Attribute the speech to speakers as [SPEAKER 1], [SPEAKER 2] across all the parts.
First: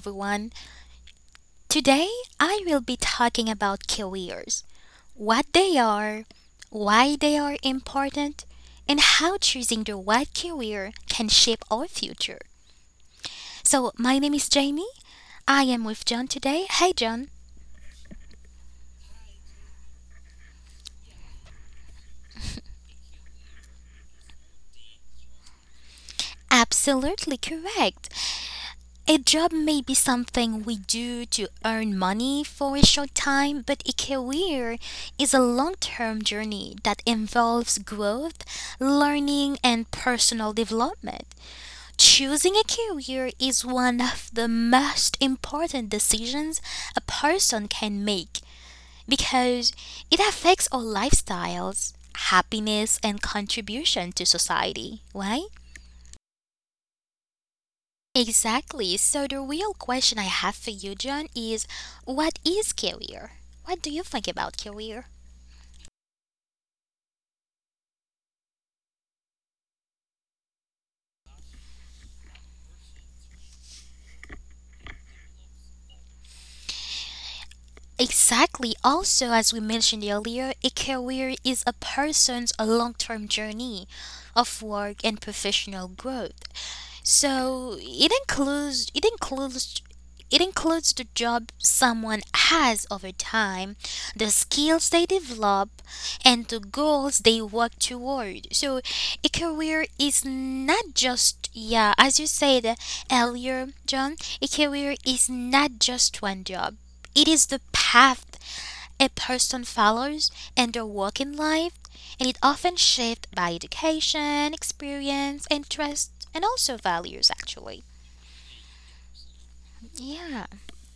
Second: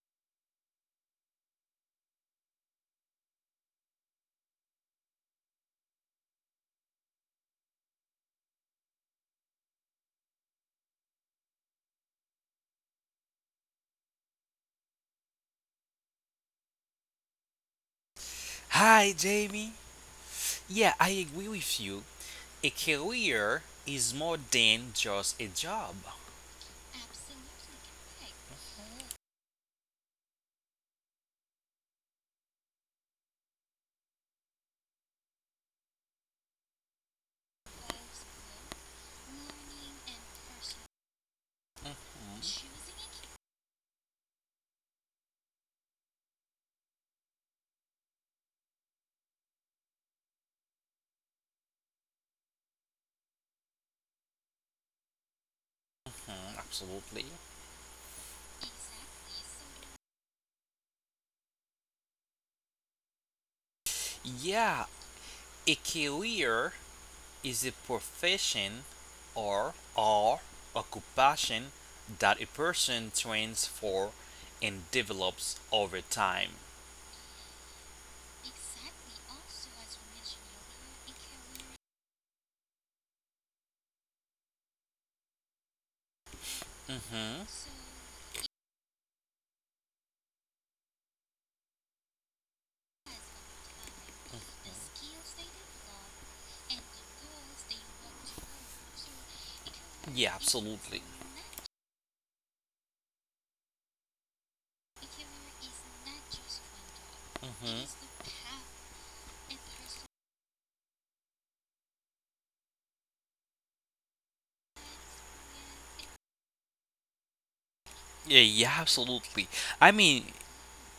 [SPEAKER 1] everyone. Today I will be talking about careers, what they are, why they are important, and how choosing the right career can shape our future. So, my name is Jamie. I am with John today. Hey, John.
[SPEAKER 2] Hi, Jamie. Yeah, I agree with you. A career is more than just a job.
[SPEAKER 1] Absolutely correct. A job may be something we do to earn money for a short time, but a career is a long term journey that involves growth, learning, and personal development. Choosing a career is one of the most important decisions a person can make because it affects our lifestyles, happiness, and contribution to society, right?
[SPEAKER 2] Mhm, absolutely.
[SPEAKER 1] Exactly. So the real question I have for you, John, is what is career? What do you think about
[SPEAKER 2] Yeah,
[SPEAKER 1] career?
[SPEAKER 2] a career is a profession or occupation that a person trains for and develops over time.
[SPEAKER 1] Exactly. Also, as we mentioned earlier, a career is a person's long term journey of work and professional growth.
[SPEAKER 2] Hmm.
[SPEAKER 1] So it includes the job someone has over time, the skills they develop, and the goals they work toward. So a career is
[SPEAKER 2] Yeah,
[SPEAKER 1] not
[SPEAKER 2] absolutely.
[SPEAKER 1] just, yeah, as you said earlier, John, a career is not just one job. It is the
[SPEAKER 2] Hmm.
[SPEAKER 1] path a person follows in their working life, and it often shaped by education, experience, interests, and also values, actually.
[SPEAKER 2] Yeah, yeah, absolutely. I mean,
[SPEAKER 1] Yeah.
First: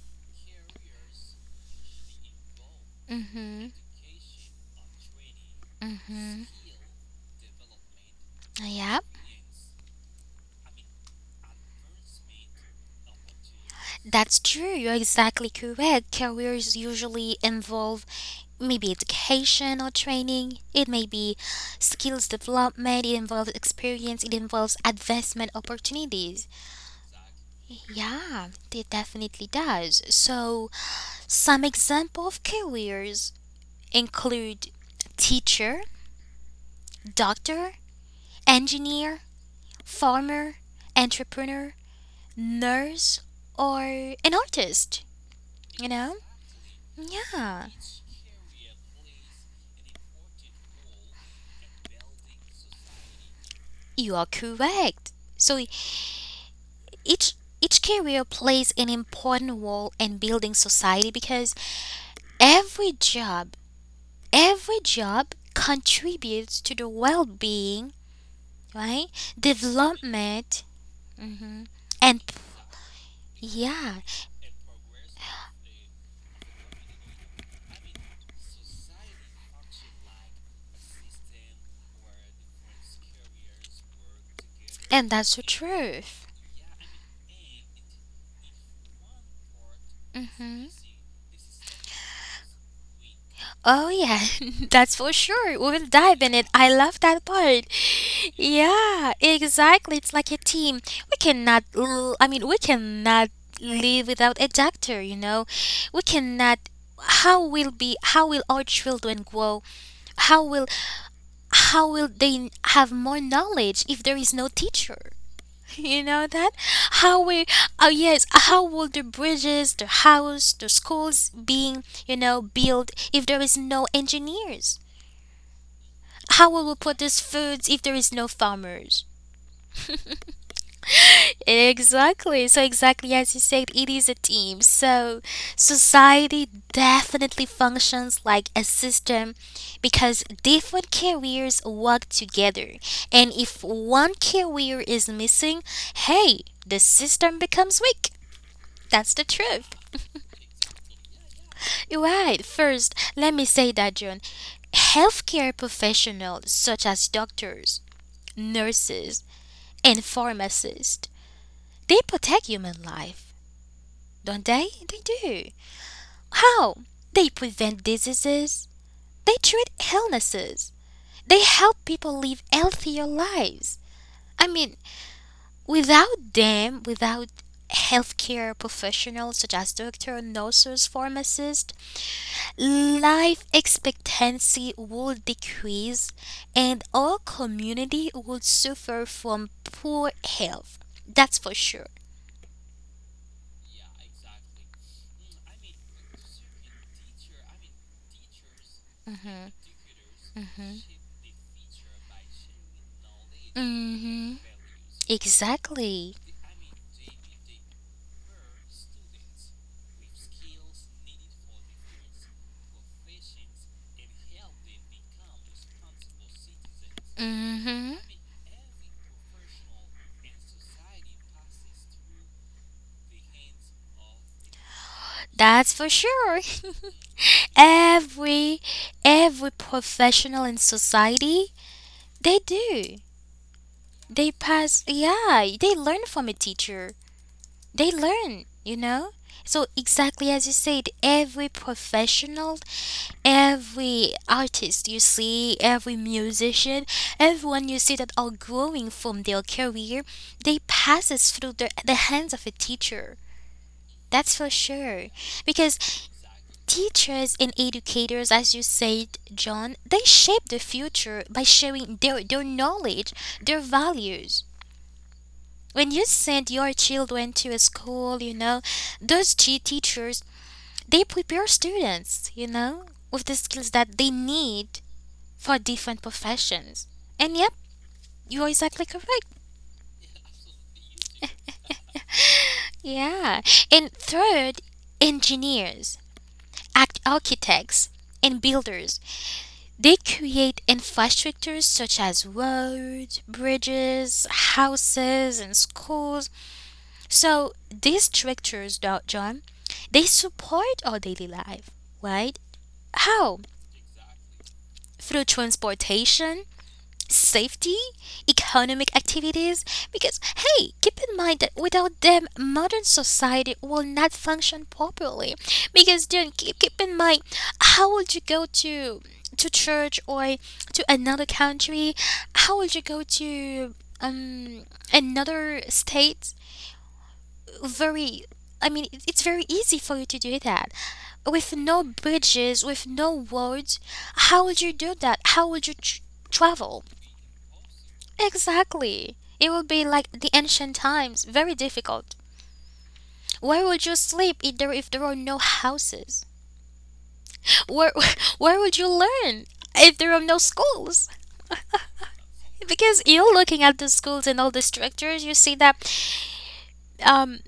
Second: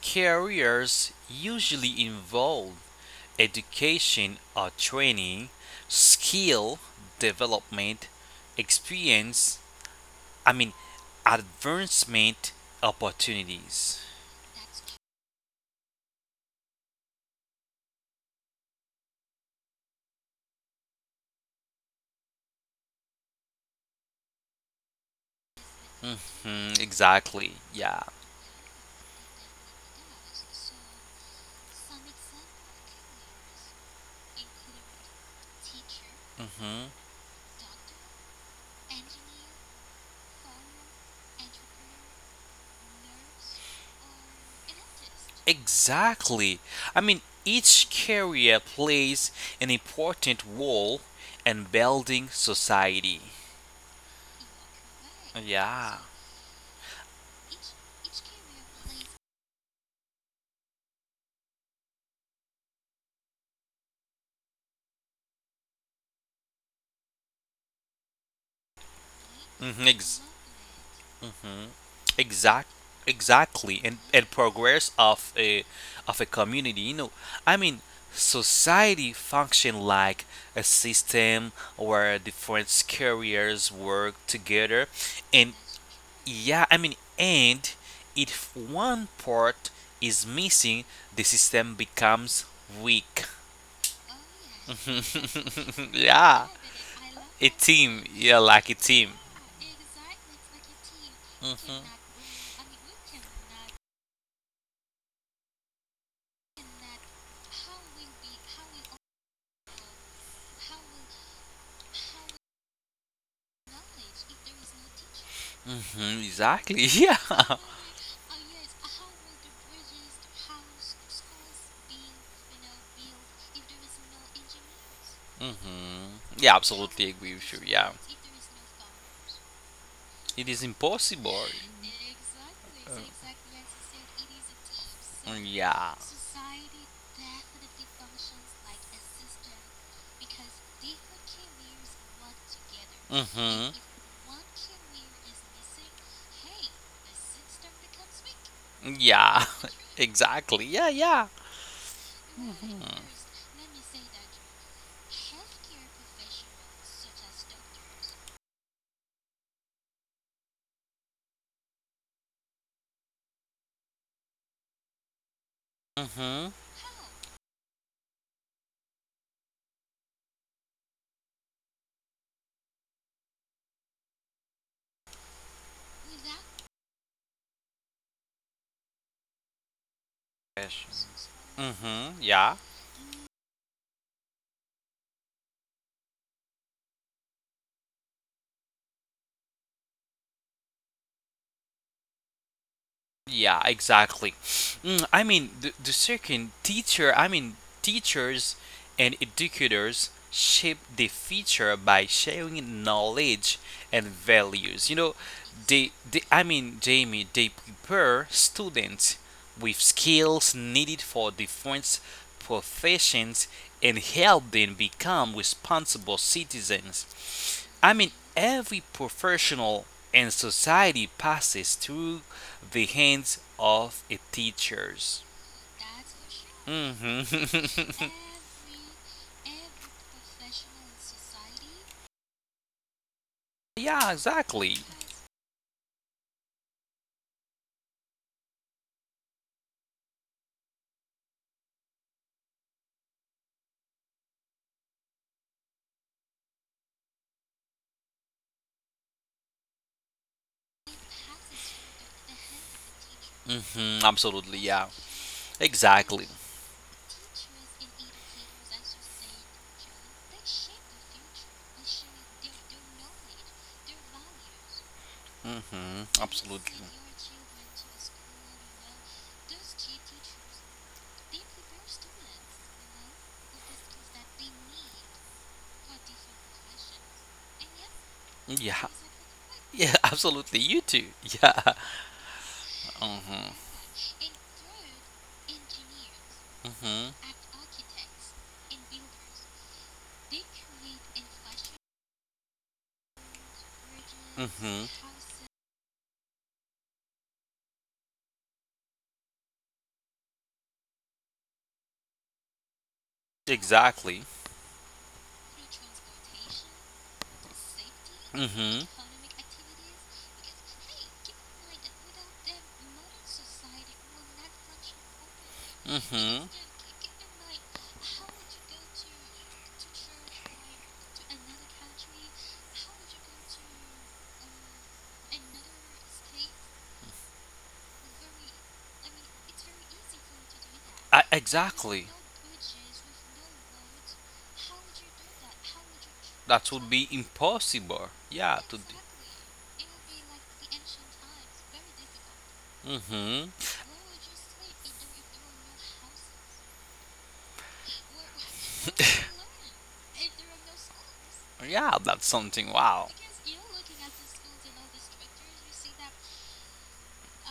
[SPEAKER 2] careers usually involve
[SPEAKER 1] Mm-hmm.
[SPEAKER 2] education or training,
[SPEAKER 1] Mm.
[SPEAKER 2] skill development,
[SPEAKER 1] Yeah,
[SPEAKER 2] experience, I mean, advancement opportunities.
[SPEAKER 1] that's true. You're exactly correct. Careers usually involve maybe education or training. It may be skills development. It involves experience. It involves advancement opportunities.
[SPEAKER 2] Mhm, exactly. Yeah.
[SPEAKER 1] Yeah, it definitely does. So, some example of careers include teacher,
[SPEAKER 2] Mhm.
[SPEAKER 1] doctor, engineer, farmer, entrepreneur, nurse, or an artist, you know?
[SPEAKER 2] Exactly. I mean,
[SPEAKER 1] Yeah,
[SPEAKER 2] each carrier plays an important role in building society.
[SPEAKER 1] you are correct. So
[SPEAKER 2] Yeah.
[SPEAKER 1] each each career plays an important role in building society because every job, every job contributes to the well-being, right?
[SPEAKER 2] Mhm.
[SPEAKER 1] Development, hmm and,
[SPEAKER 2] Exact. Exactly.
[SPEAKER 1] yeah,
[SPEAKER 2] And progress of a community. You know, I mean, society function like a system where different carriers work together,
[SPEAKER 1] and that's the
[SPEAKER 2] and,
[SPEAKER 1] truth.
[SPEAKER 2] yeah, I mean, and if one part is
[SPEAKER 1] Hmm.
[SPEAKER 2] missing, the system becomes weak.
[SPEAKER 1] Oh yeah, that's for sure. We'll dive in
[SPEAKER 2] Yeah,
[SPEAKER 1] it. I love that
[SPEAKER 2] a
[SPEAKER 1] part.
[SPEAKER 2] team. Yeah, like a team.
[SPEAKER 1] Yeah, exactly. It's like a team. We cannot
[SPEAKER 2] Hmm.
[SPEAKER 1] l- I mean, we cannot live without a doctor. We cannot how will be How will our children grow? How will how will they have more knowledge if there is no teacher? You
[SPEAKER 2] Hmm.
[SPEAKER 1] know that?
[SPEAKER 2] Exactly. Yeah.
[SPEAKER 1] How we Oh yes, how will the bridges, the house, the schools being, built if there is no engineers?
[SPEAKER 2] Hmm.
[SPEAKER 1] How
[SPEAKER 2] Yeah,
[SPEAKER 1] will we
[SPEAKER 2] absolutely
[SPEAKER 1] produce
[SPEAKER 2] agree with you.
[SPEAKER 1] foods if
[SPEAKER 2] Yeah,
[SPEAKER 1] there is no farmers?
[SPEAKER 2] it is impossible.
[SPEAKER 1] Exactly. So exactly as you said, it is a team. So
[SPEAKER 2] Mm, yeah.
[SPEAKER 1] society definitely functions like a system because different careers work together. And if
[SPEAKER 2] Mm-hmm.
[SPEAKER 1] one career is missing, hey, the system becomes weak. That's the
[SPEAKER 2] Yeah.
[SPEAKER 1] truth.
[SPEAKER 2] Exactly. Yeah. Yeah.
[SPEAKER 1] Right.
[SPEAKER 2] Mm-hmm.
[SPEAKER 1] First, let me say that, John. Healthcare professionals such as doctors, nurses, and pharmacists. They protect human life, don't they? They do.
[SPEAKER 2] Mm-hmm.
[SPEAKER 1] How? They prevent diseases. They treat illnesses. They help people live healthier lives. I mean, without them, without healthcare professionals such as doctors, nurses, pharmacists,
[SPEAKER 2] Mm-hmm. Yeah.
[SPEAKER 1] life expectancy would decrease and our community would suffer from poor health. That's for sure.
[SPEAKER 2] Yeah, exactly. Mm, I mean, the, second teacher, I mean, teachers and educators shape the future by sharing knowledge and
[SPEAKER 1] Hmm.
[SPEAKER 2] values. You know, they,
[SPEAKER 1] Exactly.
[SPEAKER 2] they, I mean, Jamie, they prepare students with skills needed for different professions and help them become responsible citizens. I
[SPEAKER 1] Hmm.
[SPEAKER 2] mean, every professional and society passes through the hands of a teachers.
[SPEAKER 1] That's for sure.
[SPEAKER 2] Hmm.
[SPEAKER 1] every every professional in society, they do.
[SPEAKER 2] Yeah,
[SPEAKER 1] They
[SPEAKER 2] exactly.
[SPEAKER 1] pass, yeah, they learn from a teacher. They learn, you know? So exactly as you said, every professional, every artist you see, every musician, everyone you see that are growing from their career, they passes through the hands of a teacher.
[SPEAKER 2] Hmm.
[SPEAKER 1] That's for
[SPEAKER 2] Absolutely, yeah.
[SPEAKER 1] sure. Because
[SPEAKER 2] Exactly.
[SPEAKER 1] teachers and educators, as you said, John, they shape the future by sharing their knowledge, their values. When you
[SPEAKER 2] Hmm.
[SPEAKER 1] send your
[SPEAKER 2] Absolutely.
[SPEAKER 1] children to a school, you know, those teachers, they prepare students, you know, with the skills that they need for different professions. And yep, you're exactly
[SPEAKER 2] Yeah.
[SPEAKER 1] correct.
[SPEAKER 2] Yeah, absolutely. You too. Yeah.
[SPEAKER 1] Yeah.
[SPEAKER 2] Hmm.
[SPEAKER 1] And third, engineers, act
[SPEAKER 2] Hmm.
[SPEAKER 1] architects, and builders. They create infrastructures such as roads, bridges,
[SPEAKER 2] Hmm.
[SPEAKER 1] houses, and schools. So these structures, Doc John, they support our daily life, right? How?
[SPEAKER 2] Exactly.
[SPEAKER 1] Through transportation, safety,
[SPEAKER 2] Mm-hmm.
[SPEAKER 1] economic activities, because hey, keep in mind that without them, modern society will not function properly. Because then
[SPEAKER 2] Mm-hmm.
[SPEAKER 1] keep in mind, how would you go to church or to another country? How would you go to um another state? Very I mean, it's very easy for you to do that. With no
[SPEAKER 2] Exactly.
[SPEAKER 1] bridges, with no roads, how would you do that? How would you
[SPEAKER 2] That
[SPEAKER 1] travel?
[SPEAKER 2] would be impossible. Yeah, to do.
[SPEAKER 1] Exactly. It will be like the ancient times, very difficult.
[SPEAKER 2] Mm-hmm.
[SPEAKER 1] Where would you sleep if there are no houses? Where where would you learn if there are no schools?
[SPEAKER 2] Yeah, that's something.
[SPEAKER 1] Because
[SPEAKER 2] Wow.
[SPEAKER 1] you're looking at the schools and all the structures, you see that um,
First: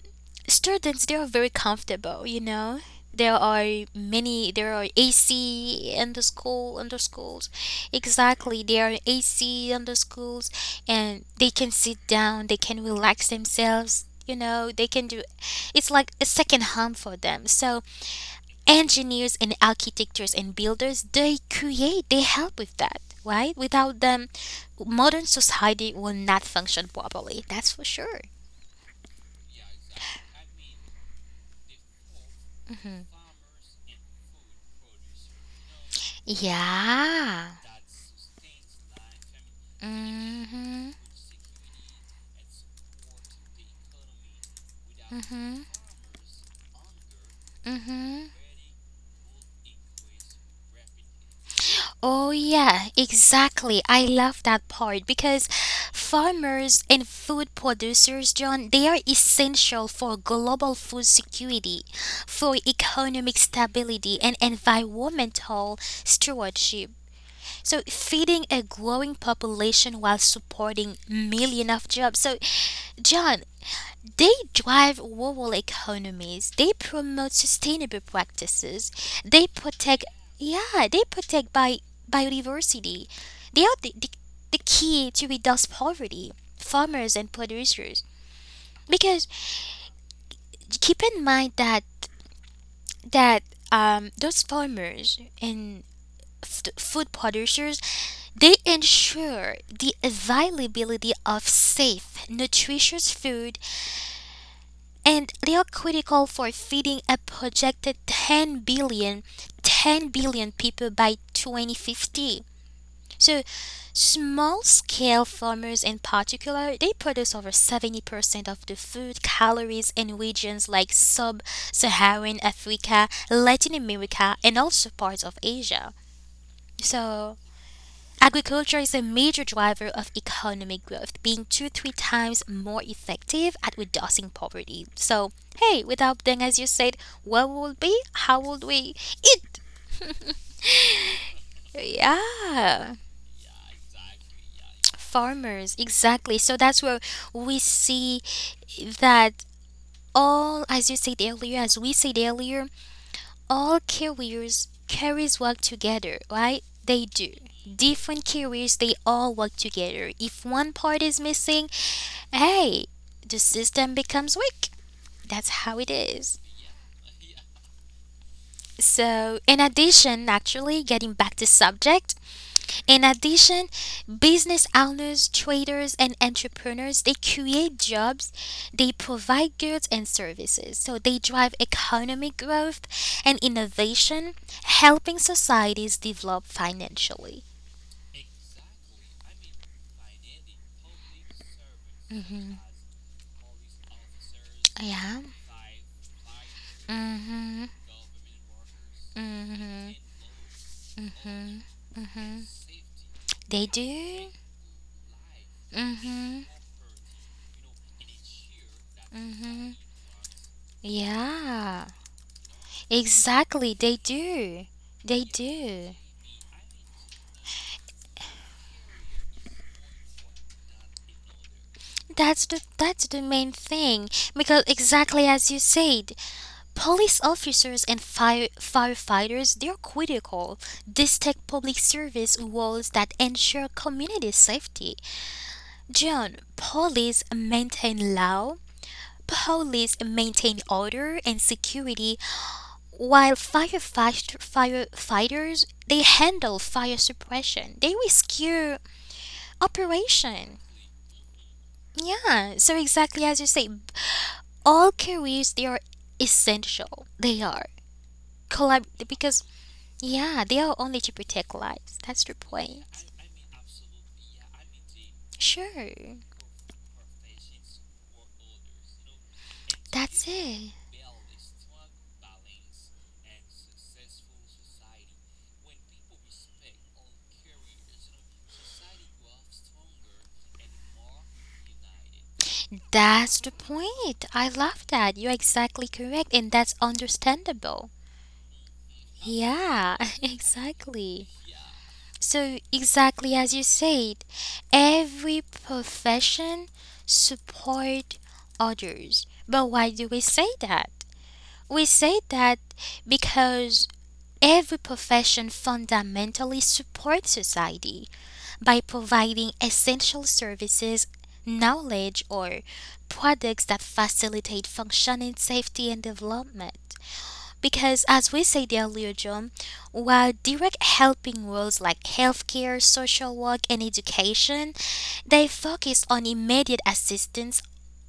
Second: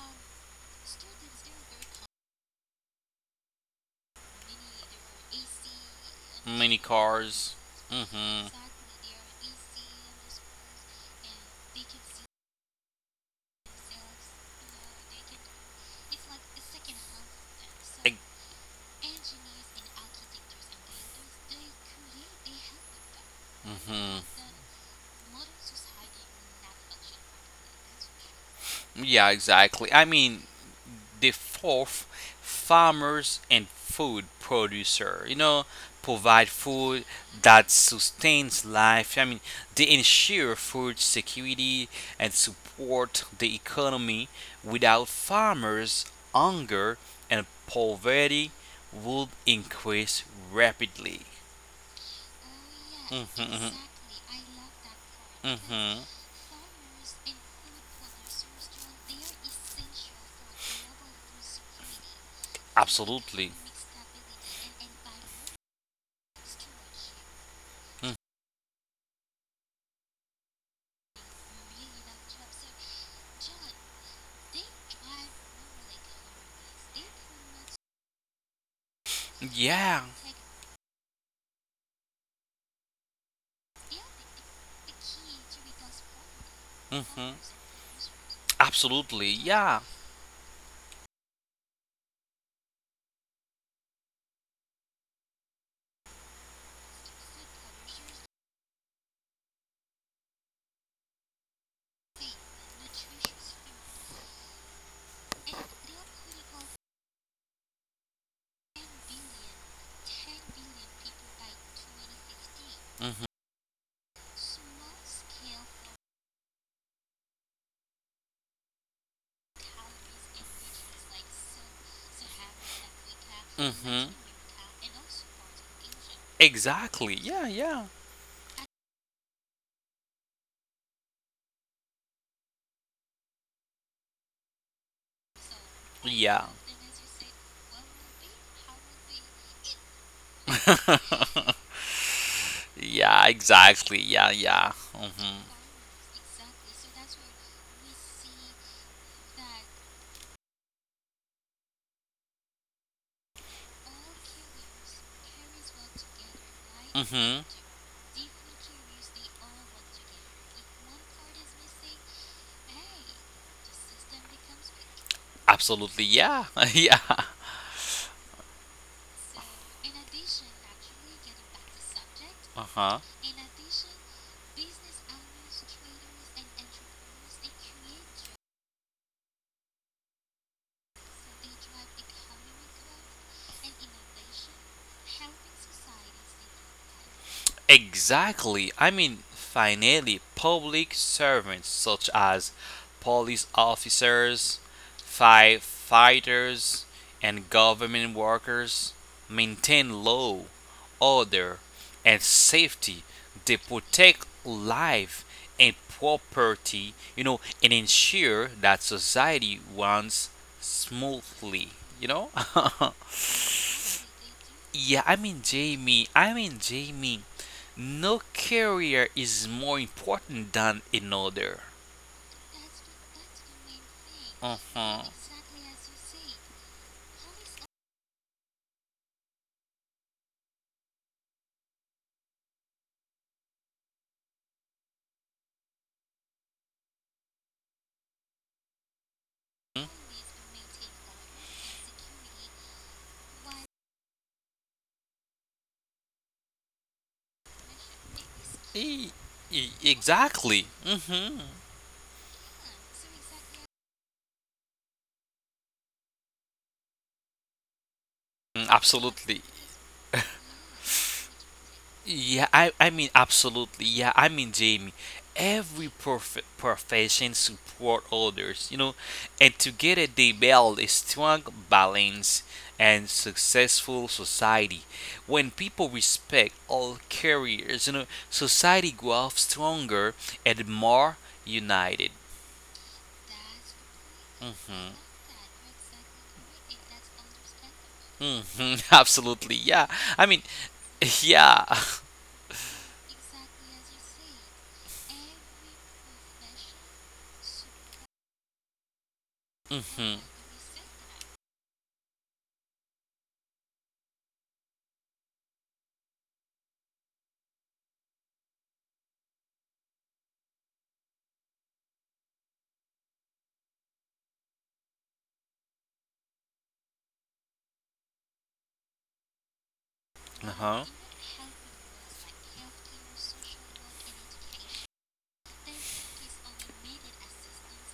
[SPEAKER 1] students they are very comfortable, there are ac in the school
[SPEAKER 2] Mini
[SPEAKER 1] in the schools
[SPEAKER 2] cars. Mm-hmm.
[SPEAKER 1] Exactly, there are ac in the schools, and they can sit down, they can relax themselves, they can do. It's like a second home for them. So engineers and architects and builders, they create, they help with that, right? Without
[SPEAKER 2] Mm-hmm.
[SPEAKER 1] them, modern society will not function properly. That's for sure.
[SPEAKER 2] Yeah, exactly. I mean, the fourth,
[SPEAKER 1] Hmm.
[SPEAKER 2] farmers and food producer, you know, provide food
[SPEAKER 1] Yeah.
[SPEAKER 2] that sustains life. I mean, they ensure
[SPEAKER 1] Mm-hmm,
[SPEAKER 2] food security and support the economy. Without
[SPEAKER 1] mm-hmm,
[SPEAKER 2] farmers, hunger and
[SPEAKER 1] mm-hmm.
[SPEAKER 2] poverty would increase rapidly.
[SPEAKER 1] Oh, yeah, exactly.
[SPEAKER 2] Hmm.
[SPEAKER 1] I love that part because
[SPEAKER 2] Hmm. Hmm.
[SPEAKER 1] farmers and food producers, John, they are essential for global food security, for economic
[SPEAKER 2] Absolutely.
[SPEAKER 1] stability, and environmental stewardship. So, feeding a growing population while supporting millions of jobs. So, John, they drive rural economies. They promote sustainable practices. They protect,
[SPEAKER 2] Yeah.
[SPEAKER 1] yeah, they protect biodiversity. They are the key to reduce poverty, farmers and
[SPEAKER 2] Hmm.
[SPEAKER 1] producers. Because
[SPEAKER 2] Absolutely. Yeah.
[SPEAKER 1] keep in mind that those farmers and food producers, they ensure the availability of safe, nutritious food, and they are critical for feeding a projected ten billion people by 2050.
[SPEAKER 2] Hmm.
[SPEAKER 1] So small scale farmers in particular, they produce over 70% of the food calories in regions like sub-Saharan Africa, Latin
[SPEAKER 2] Hmm.
[SPEAKER 1] America, and also parts of Asia.
[SPEAKER 2] Exactly.
[SPEAKER 1] So
[SPEAKER 2] Yeah. Yeah.
[SPEAKER 1] agriculture is a major driver of economic growth, being two three times more effective at reducing poverty. So, hey, without them, as
[SPEAKER 2] Yeah.
[SPEAKER 1] you said, what would be? How would we eat? Yeah,
[SPEAKER 2] Yeah. Exactly. Yeah. Yeah. Hmm.
[SPEAKER 1] farmers, exactly. So that's where we see that all, as you said earlier, as we said earlier, all careers carries work together, right? They do.
[SPEAKER 2] Hmm.
[SPEAKER 1] Different careers, they all work together. If one part is missing, hey, the system becomes weak. That's how it
[SPEAKER 2] Absolutely.
[SPEAKER 1] is.
[SPEAKER 2] Yeah. Yeah.
[SPEAKER 1] So, in addition, actually, getting back to subject,
[SPEAKER 2] Uh
[SPEAKER 1] in
[SPEAKER 2] huh.
[SPEAKER 1] addition, business owners, traders, and entrepreneurs, they create jobs, they provide goods and services. So, they drive economic growth and innovation, helping societies develop financially.
[SPEAKER 2] Exactly. I mean, finally, public servants such
[SPEAKER 1] Hmm.
[SPEAKER 2] as police officers,
[SPEAKER 1] Yeah.
[SPEAKER 2] firefighters, and
[SPEAKER 1] Hmm.
[SPEAKER 2] government workers
[SPEAKER 1] Hmm.
[SPEAKER 2] maintain law, order, and safety. They
[SPEAKER 1] They
[SPEAKER 2] protect
[SPEAKER 1] do.
[SPEAKER 2] life and
[SPEAKER 1] Hmm.
[SPEAKER 2] property, and ensure that society runs smoothly,
[SPEAKER 1] Yeah.
[SPEAKER 2] you know?
[SPEAKER 1] Exactly, they do.
[SPEAKER 2] Yeah, I
[SPEAKER 1] They
[SPEAKER 2] mean,
[SPEAKER 1] do.
[SPEAKER 2] Jamie, no career is more important than another.
[SPEAKER 1] That's the main thing
[SPEAKER 2] Uh
[SPEAKER 1] because
[SPEAKER 2] huh.
[SPEAKER 1] exactly as you said, police officers and firefighters they're critical. These take public service roles that ensure community safety. John, police maintain law, police maintain order and security, while firefighters, they handle fire suppression. They rescue operation.
[SPEAKER 2] Exactly. Mm-hmm.
[SPEAKER 1] Yeah, so exactly as you say, all careers, they are essential. They are
[SPEAKER 2] Mm,
[SPEAKER 1] collab because,
[SPEAKER 2] absolutely.
[SPEAKER 1] yeah, they are only to protect lives. That's the
[SPEAKER 2] Yeah,
[SPEAKER 1] point.
[SPEAKER 2] I mean, absolutely. Yeah, I mean, Jamie, every
[SPEAKER 1] Sure.
[SPEAKER 2] profession support others, and together
[SPEAKER 1] That's
[SPEAKER 2] they
[SPEAKER 1] it.
[SPEAKER 2] build a strong, balanced, and successful society. When people respect all careers, society grows stronger and more united.
[SPEAKER 1] That's the point. I love
[SPEAKER 2] Hmm.
[SPEAKER 1] that. You're exactly correct and that's understandable.
[SPEAKER 2] Hmm. Absolutely.
[SPEAKER 1] Yeah,
[SPEAKER 2] Yeah. I mean,
[SPEAKER 1] exactly.
[SPEAKER 2] yeah.
[SPEAKER 1] So, exactly as you said, every profession support others. But why do we
[SPEAKER 2] Hmm.
[SPEAKER 1] say that? We say that because every profession fundamentally supports society by providing essential services, knowledge, or products that facilitate functioning, safety, and development. Because, as we said earlier, John, while
[SPEAKER 2] Uh
[SPEAKER 1] direct
[SPEAKER 2] huh.
[SPEAKER 1] helping roles like healthcare, social work, and education, they focus on immediate assistance,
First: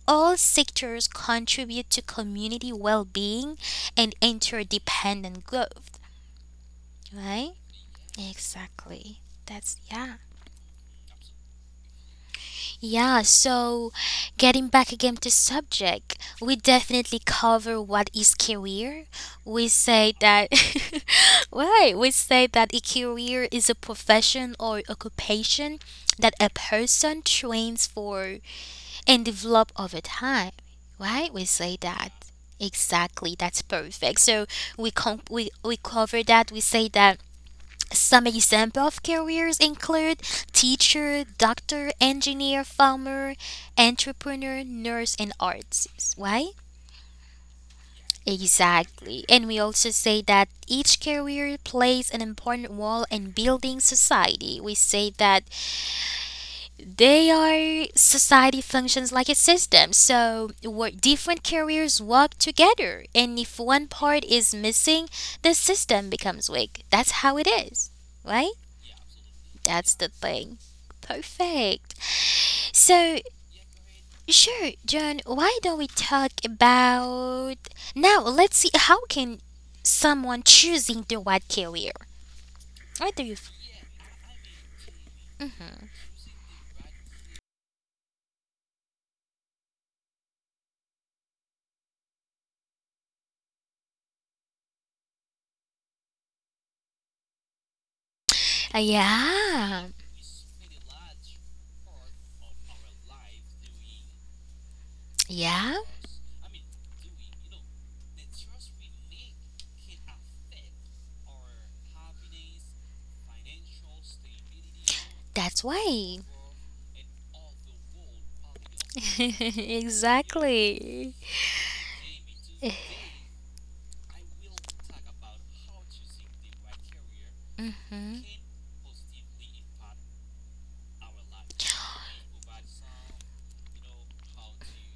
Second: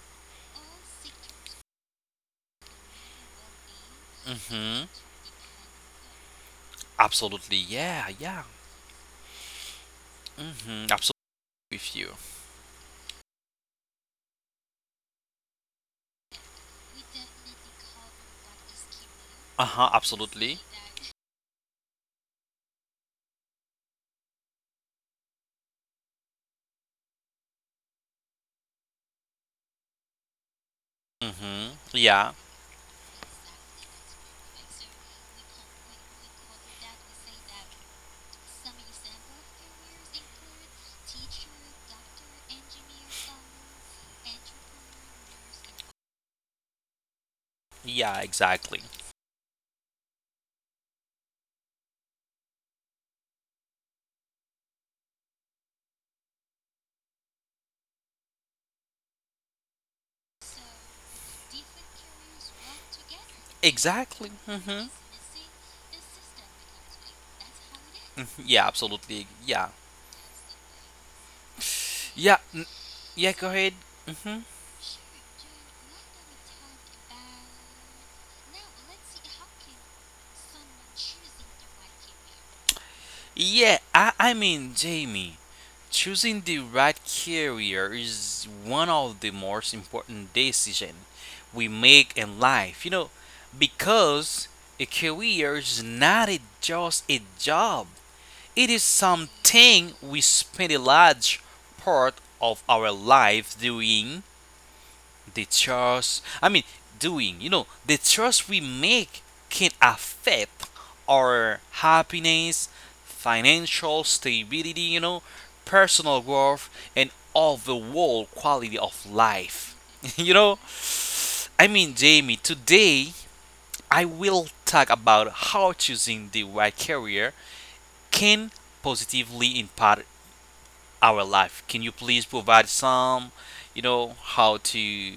[SPEAKER 1] all sectors contribute to community well being and
[SPEAKER 2] Mm-hmm.
[SPEAKER 1] interdependent growth. Right?
[SPEAKER 2] Absolutely. Yeah. Yeah.
[SPEAKER 1] Exactly. That's, yeah.
[SPEAKER 2] Mm-hmm. Absolutely with you.
[SPEAKER 1] Yeah, so getting back again to subject, we definitely cover what is career. We
[SPEAKER 2] Uh huh.
[SPEAKER 1] say that,
[SPEAKER 2] Absolutely.
[SPEAKER 1] right, we say that a career is a profession or occupation that a person trains for and develop over time. Right? We say
[SPEAKER 2] Mm-hmm.
[SPEAKER 1] that.
[SPEAKER 2] Yeah.
[SPEAKER 1] Exactly, that's perfect. So we cover that. We say that some example of careers include teacher, doctor, engineer, farmer, entrepreneur, nurse, and artist. Why?
[SPEAKER 2] Yeah. Exactly.
[SPEAKER 1] Exactly. And we also say that each career plays an important role in building society. We say that they are society functions like a system. So what different careers work together. And if one part
[SPEAKER 2] Exactly.
[SPEAKER 1] is
[SPEAKER 2] Mm-hmm.
[SPEAKER 1] missing, the system becomes weak. That's how it is. Right?
[SPEAKER 2] Yeah. Absolutely. Yeah.
[SPEAKER 1] That's the thing. Perfect.
[SPEAKER 2] Yeah. Mm,
[SPEAKER 1] So,
[SPEAKER 2] yeah. Go ahead. Mm-hmm.
[SPEAKER 1] sure, John, why don't we talk about now let's see how can someone choosing the right career? What do you
[SPEAKER 2] Yeah. I mean, Jamie. Choosing the right career is one of the most important decisions we make in life. You know, because a career is not just a job, it is something
[SPEAKER 1] Yeah.
[SPEAKER 2] we spend a large part of our life doing. The
[SPEAKER 1] Yeah,
[SPEAKER 2] choice, I mean, doing, you know, the choice we make can affect our happiness, financial stability, you know,
[SPEAKER 1] that's
[SPEAKER 2] personal
[SPEAKER 1] why.
[SPEAKER 2] growth, and overall quality of life. You know,
[SPEAKER 1] exactly.
[SPEAKER 2] I mean, Jamie, today I will talk about how choosing the right career can
[SPEAKER 1] Mhm.
[SPEAKER 2] positively impact our life. Can you please provide some, you know, how to—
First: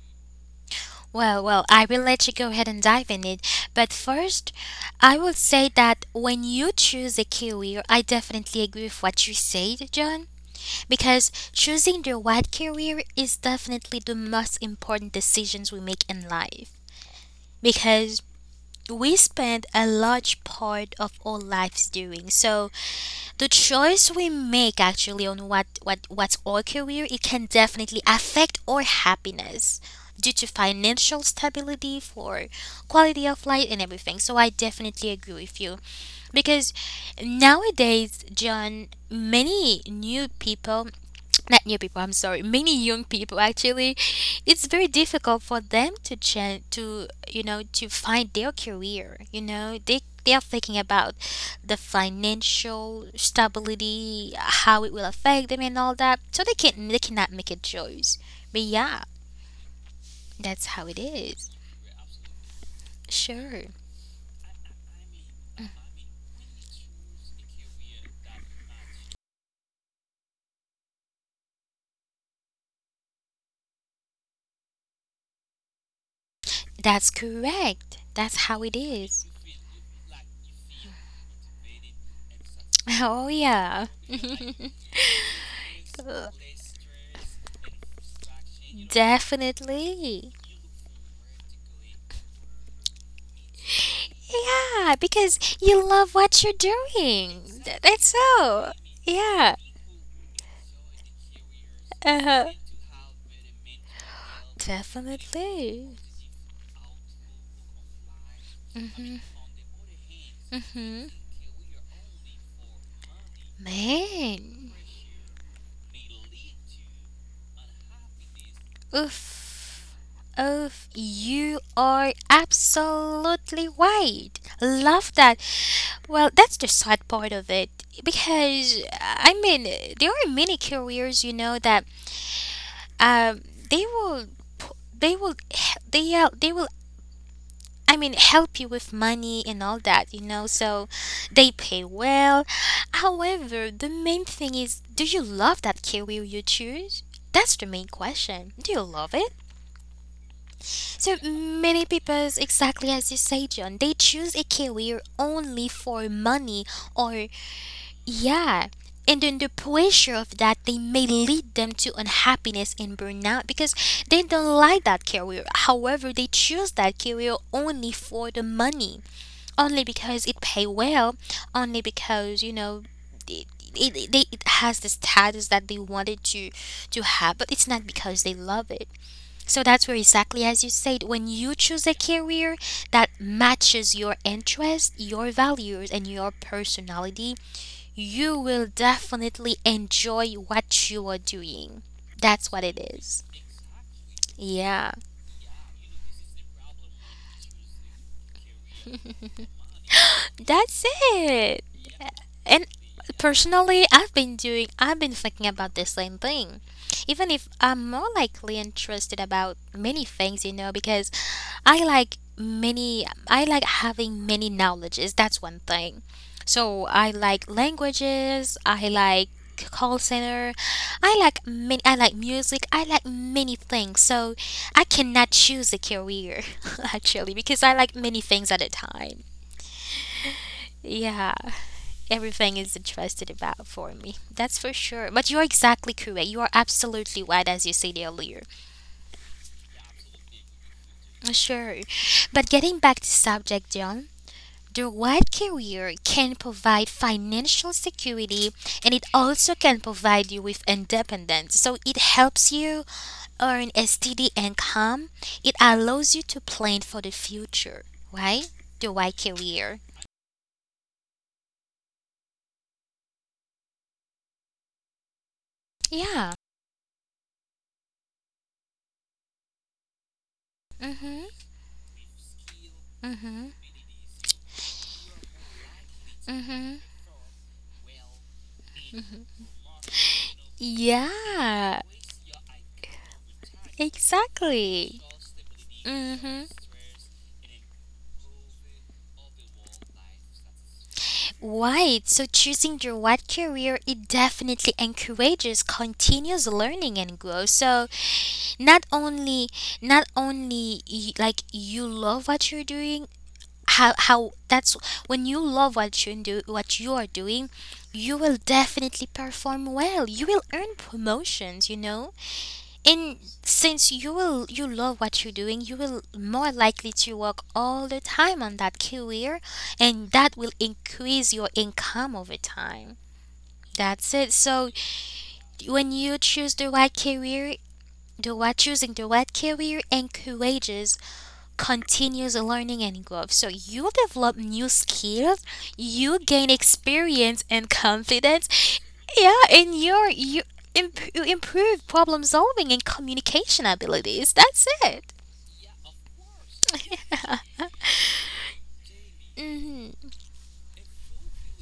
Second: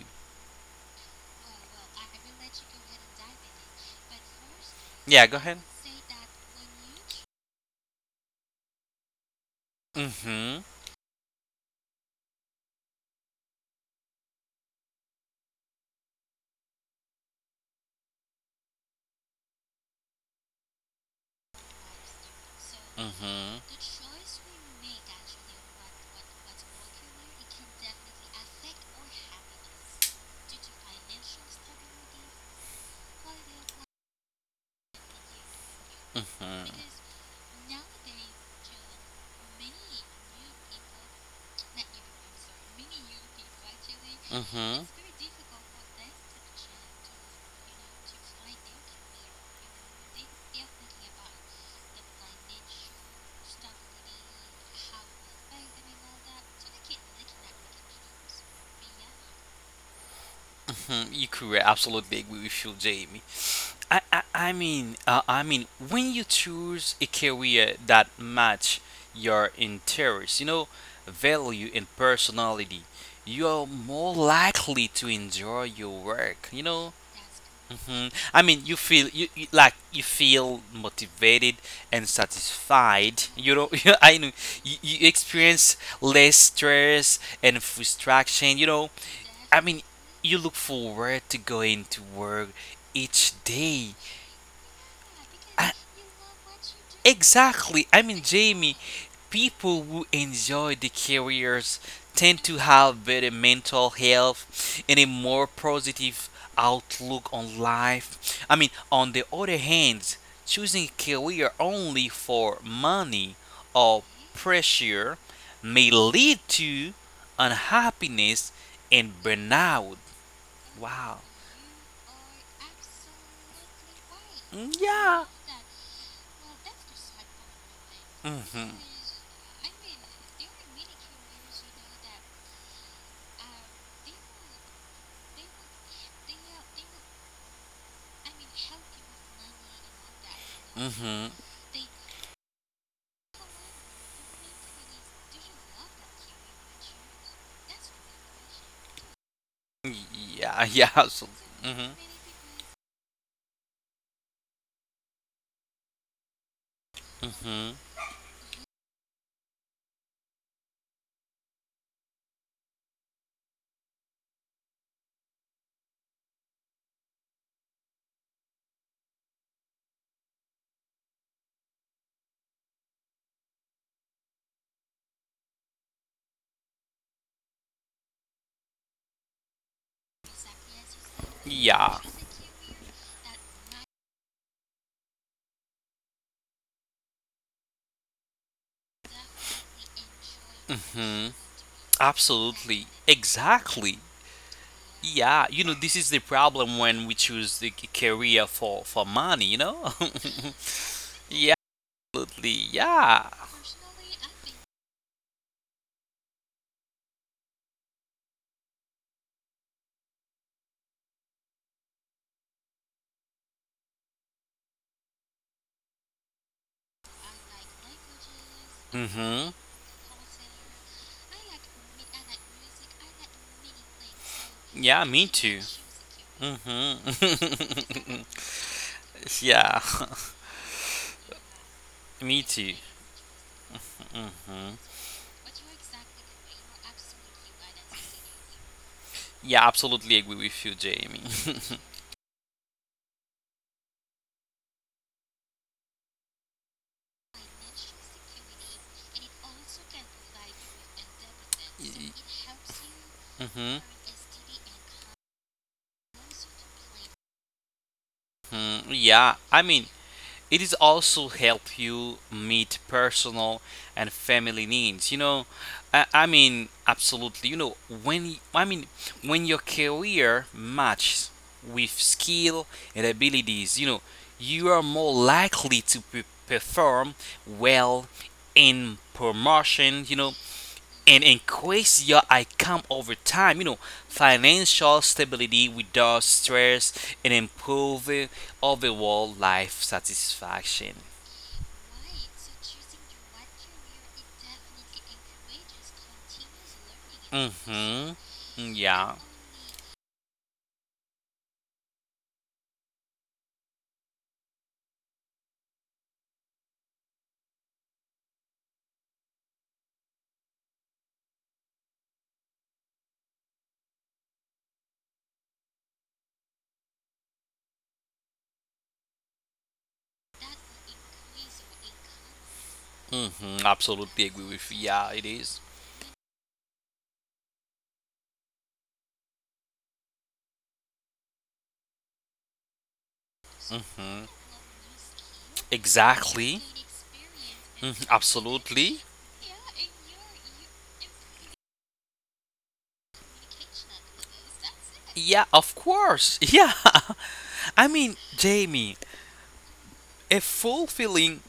[SPEAKER 1] Well, I will let you go ahead and dive in it. But first, I
[SPEAKER 2] Yeah,
[SPEAKER 1] will
[SPEAKER 2] go ahead.
[SPEAKER 1] say that when you choose a career, I definitely agree with what you said, John.
[SPEAKER 2] Mhm.
[SPEAKER 1] Because choosing the right career is definitely the most important decisions we make in life. Because we spend a large part of our lives doing. So the
[SPEAKER 2] Mhm.
[SPEAKER 1] choice we make actually on what's our career, it can definitely affect our happiness due to financial stability for quality of life and everything. So I definitely agree with you.
[SPEAKER 2] Mhm.
[SPEAKER 1] Because
[SPEAKER 2] Mhm.
[SPEAKER 1] nowadays, John, many new people not new people. I'm sorry, many young people actually, it's very
[SPEAKER 2] Mhm.
[SPEAKER 1] difficult for them to change to you know to find their career, you know, they are thinking about the financial stability, how it will affect them and all that. So they cannot make a choice, but yeah, that's how it
[SPEAKER 2] You
[SPEAKER 1] is.
[SPEAKER 2] correct. Absolutely agree with you, Jamie.
[SPEAKER 1] Sure.
[SPEAKER 2] I mean, when you choose a career that match your interests, you know, value and personality, you're more likely to enjoy your work. You know,
[SPEAKER 1] That's correct,
[SPEAKER 2] hmm,
[SPEAKER 1] that's
[SPEAKER 2] I
[SPEAKER 1] how
[SPEAKER 2] mean,
[SPEAKER 1] it
[SPEAKER 2] you feel
[SPEAKER 1] is.
[SPEAKER 2] you, you like you feel motivated and
[SPEAKER 1] Oh
[SPEAKER 2] satisfied. You know,
[SPEAKER 1] yeah.
[SPEAKER 2] I know you experience less stress and frustration. You know, I mean,
[SPEAKER 1] Definitely.
[SPEAKER 2] you look forward to going to work each day.
[SPEAKER 1] Yeah, because
[SPEAKER 2] I,
[SPEAKER 1] you love what you're doing.
[SPEAKER 2] exactly. I
[SPEAKER 1] That's
[SPEAKER 2] mean,
[SPEAKER 1] so.
[SPEAKER 2] Jamie,
[SPEAKER 1] Yeah.
[SPEAKER 2] people who enjoy the careers tend
[SPEAKER 1] Uh-huh.
[SPEAKER 2] to have better mental health and a more
[SPEAKER 1] Definitely.
[SPEAKER 2] positive outlook on life. I mean, on
[SPEAKER 1] Mhm.
[SPEAKER 2] the other hand, choosing a
[SPEAKER 1] Mhm.
[SPEAKER 2] career only for money or
[SPEAKER 1] Man.
[SPEAKER 2] pressure may lead to unhappiness and
[SPEAKER 1] Oof.
[SPEAKER 2] burnout.
[SPEAKER 1] Oof.
[SPEAKER 2] Wow.
[SPEAKER 1] You are absolutely right.
[SPEAKER 2] Mm,
[SPEAKER 1] Love
[SPEAKER 2] yeah.
[SPEAKER 1] that. Well, that's the sad part of it
[SPEAKER 2] Hmm. Hmm.
[SPEAKER 1] because I mean, there are many careers you know that um they will they will, I mean, help you with money and all that, you know. So they pay well. However, the main thing is, do you love that career you choose? That's the main question. Do you love it?
[SPEAKER 2] Yeah.
[SPEAKER 1] So
[SPEAKER 2] Yeah. So,
[SPEAKER 1] many
[SPEAKER 2] hmm,
[SPEAKER 1] people, exactly as you say, John, they choose a career only for money or,
[SPEAKER 2] hmm,
[SPEAKER 1] yeah. And then the pressure of that, they may lead them to unhappiness and burnout because they don't like that career. However, they choose that career only for the money, only because it pay well, only because it, it has the status that they wanted to have, but it's not because they love it. So that's where exactly as you said, when you choose a
[SPEAKER 2] yeah.
[SPEAKER 1] career that matches your interest, your values, and your personality, you will definitely enjoy what you are
[SPEAKER 2] Hmm.
[SPEAKER 1] doing. That's what it
[SPEAKER 2] Absolutely.
[SPEAKER 1] is.
[SPEAKER 2] Exactly.
[SPEAKER 1] Yeah,
[SPEAKER 2] Yeah, you know, this is the problem when we choose the career for money, you know?
[SPEAKER 1] that's
[SPEAKER 2] Yeah,
[SPEAKER 1] it.
[SPEAKER 2] absolutely.
[SPEAKER 1] And
[SPEAKER 2] Yeah.
[SPEAKER 1] personally, I've been thinking about the same thing. Even if I'm more likely interested about many things, you know, because I like having many knowledges. That's one thing. So I like languages, I like
[SPEAKER 2] Hmm.
[SPEAKER 1] call center, I like music, I like many things. So I cannot
[SPEAKER 2] Yeah, me
[SPEAKER 1] choose a
[SPEAKER 2] too.
[SPEAKER 1] career
[SPEAKER 2] Hmm.
[SPEAKER 1] actually because I like many things at a time.
[SPEAKER 2] Yeah,
[SPEAKER 1] Yeah,
[SPEAKER 2] me
[SPEAKER 1] everything is
[SPEAKER 2] too.
[SPEAKER 1] interested about for me.
[SPEAKER 2] Mm.
[SPEAKER 1] That's for sure. But you're exactly correct. You are absolutely right, as you said earlier.
[SPEAKER 2] Yeah, absolutely agree with you, Jamie.
[SPEAKER 1] Sure. But getting back to subject, John, the right career can provide financial security, and it also can provide you with independence. So it
[SPEAKER 2] Y-
[SPEAKER 1] helps you earn a
[SPEAKER 2] mhm.
[SPEAKER 1] steady income. It allows you to plan for the future, right? The
[SPEAKER 2] Hmm,
[SPEAKER 1] right
[SPEAKER 2] yeah,
[SPEAKER 1] career.
[SPEAKER 2] I mean, it is also help you meet personal and family needs. You know,
[SPEAKER 1] Yeah.
[SPEAKER 2] I mean, absolutely. You know, I mean, when your career matches
[SPEAKER 1] Mm-hmm.
[SPEAKER 2] with skill and
[SPEAKER 1] Mm-hmm.
[SPEAKER 2] abilities, you know, you are more likely to
[SPEAKER 1] Mm-hmm.
[SPEAKER 2] perform well in
[SPEAKER 1] Mm-hmm.
[SPEAKER 2] promotion. You know, and
[SPEAKER 1] Yeah,
[SPEAKER 2] increase your income over time. You know, financial
[SPEAKER 1] exactly.
[SPEAKER 2] stability without
[SPEAKER 1] Mm-hmm.
[SPEAKER 2] stress and improve overall life satisfaction.
[SPEAKER 1] Right, so choosing the right career, it definitely encourages continuous learning and growth. So
[SPEAKER 2] Mm-hmm.
[SPEAKER 1] not
[SPEAKER 2] Yeah.
[SPEAKER 1] only, not only like you love what you're doing, how that's when you love what you are doing, you will definitely perform well. You will earn promotions, you know. And since you love what you're doing, you will more likely to work all the time on that career, and that will increase your income over time.
[SPEAKER 2] Mm-hmm.
[SPEAKER 1] That's it.
[SPEAKER 2] Absolutely agree
[SPEAKER 1] So
[SPEAKER 2] with you. Yeah, it is.
[SPEAKER 1] when you choose the right career, the right choosing the right career encourages continuous learning and growth. So you
[SPEAKER 2] Mm-hmm.
[SPEAKER 1] develop new skills, you gain
[SPEAKER 2] Exactly.
[SPEAKER 1] experience and
[SPEAKER 2] Mhm,
[SPEAKER 1] confidence,
[SPEAKER 2] absolutely.
[SPEAKER 1] yeah, and you improve problem solving and communication abilities. That's it.
[SPEAKER 2] Yeah, of course. Yeah. I mean, Jamie,
[SPEAKER 1] hmm
[SPEAKER 2] a fulfilling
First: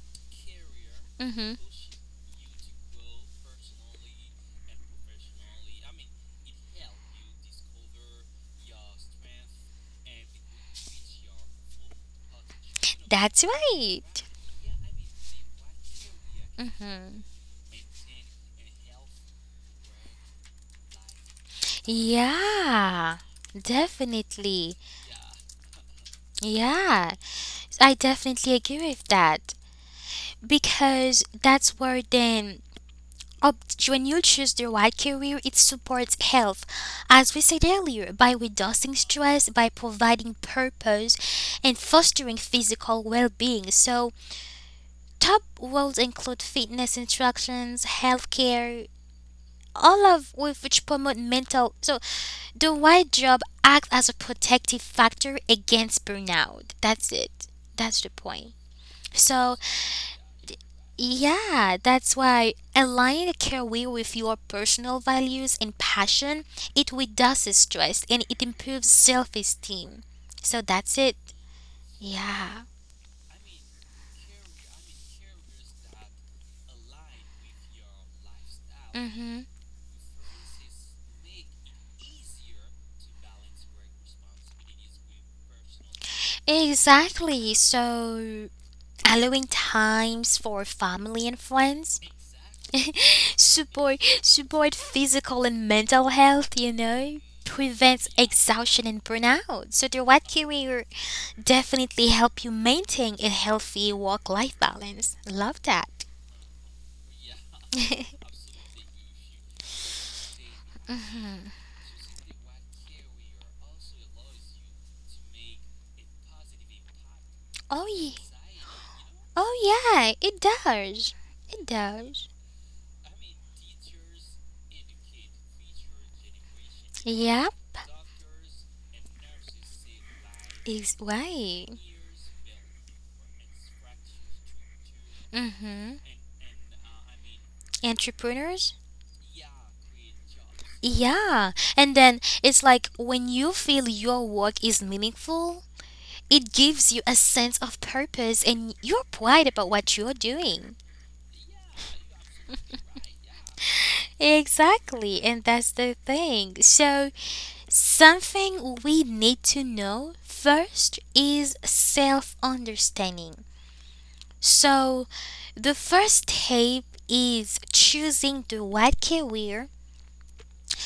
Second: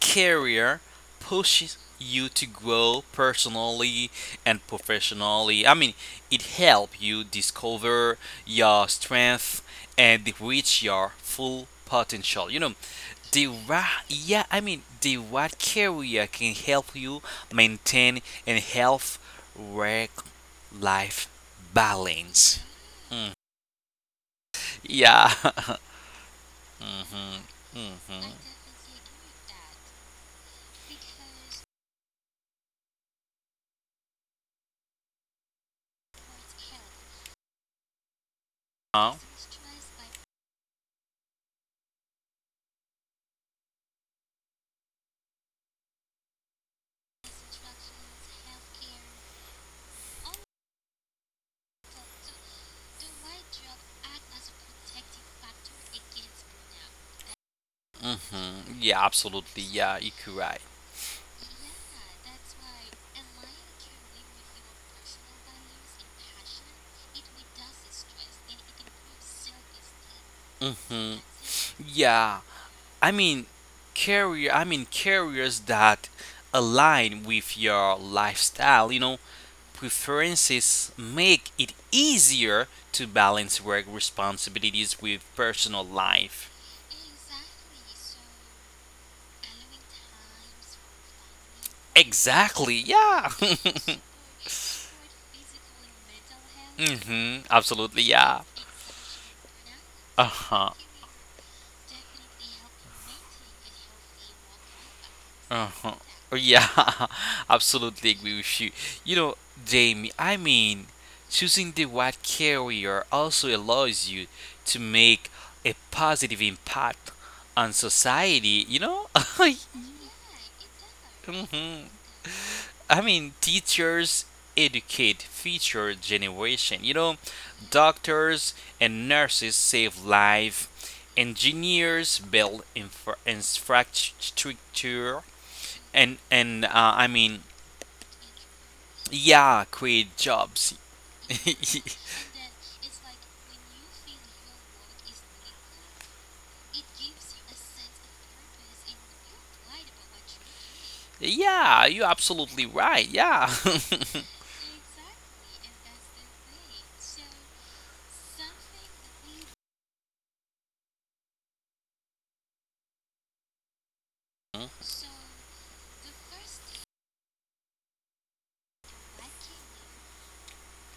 [SPEAKER 2] career
[SPEAKER 1] hmm
[SPEAKER 2] pushes you to grow personally and professionally. I mean, it helps you discover your strength and reach your full potential. You know,
[SPEAKER 1] That's right.
[SPEAKER 2] yeah, I mean, the right career can help you
[SPEAKER 1] hmm
[SPEAKER 2] maintain a health work-life balance.
[SPEAKER 1] Yeah,
[SPEAKER 2] Mm.
[SPEAKER 1] definitely.
[SPEAKER 2] Yeah.
[SPEAKER 1] Yeah,
[SPEAKER 2] Hmm.
[SPEAKER 1] I
[SPEAKER 2] Hmm.
[SPEAKER 1] definitely agree with that because that's where then when you choose the right career, it supports health, as we said earlier, by reducing
[SPEAKER 2] Uh,
[SPEAKER 1] stress, by providing purpose, and fostering physical well being. So, top roles include fitness instructions, healthcare, all of with which promote mental. So, the right job acts as a protective factor against burnout. That's it. That's the point.
[SPEAKER 2] mhm. Yeah, absolutely.
[SPEAKER 1] So,
[SPEAKER 2] Yeah, you could right.
[SPEAKER 1] yeah, that's why aligning a career with your personal values and passion, it reduces stress and it improves self-esteem. So that's it.
[SPEAKER 2] Mhm. Yeah,
[SPEAKER 1] Yeah.
[SPEAKER 2] I mean, carriers that align with your lifestyle. You know,
[SPEAKER 1] Mm-hmm.
[SPEAKER 2] preferences make it easier to balance work responsibilities with personal life.
[SPEAKER 1] Exactly. So allowing times for family and friends,
[SPEAKER 2] Exactly. Yeah.
[SPEAKER 1] support physical and mental health, you know,
[SPEAKER 2] Mhm. Absolutely.
[SPEAKER 1] prevents
[SPEAKER 2] Yeah.
[SPEAKER 1] exhaustion and burnout. So the
[SPEAKER 2] Uh
[SPEAKER 1] what
[SPEAKER 2] huh.
[SPEAKER 1] career definitely help you maintain a healthy work life balance. Love that.
[SPEAKER 2] Uh-huh. Yeah, absolutely agree with you. You know, Jamie, I mean, choosing the right career also allows you to make a positive impact
[SPEAKER 1] Oh
[SPEAKER 2] on
[SPEAKER 1] yeah.
[SPEAKER 2] society, you know?
[SPEAKER 1] Oh yeah, it does. It
[SPEAKER 2] Mhm.
[SPEAKER 1] does.
[SPEAKER 2] I mean, teachers educate future generation, you know?
[SPEAKER 1] Yep,
[SPEAKER 2] Doctors and nurses save life,
[SPEAKER 1] it's right.
[SPEAKER 2] engineers build infrastructure,
[SPEAKER 1] Mm-hmm.
[SPEAKER 2] and I mean—
[SPEAKER 1] Entrepreneurs?
[SPEAKER 2] Yeah, quit jobs.
[SPEAKER 1] Yeah. And then it's like when you feel your work is meaningful, it gives you a sense of purpose and you're pride about what you're doing.
[SPEAKER 2] Yeah, you're absolutely right. Yeah.
[SPEAKER 1] Exactly. And that's the thing. So something we need to know first is self understanding. So, the first step is choosing the right career.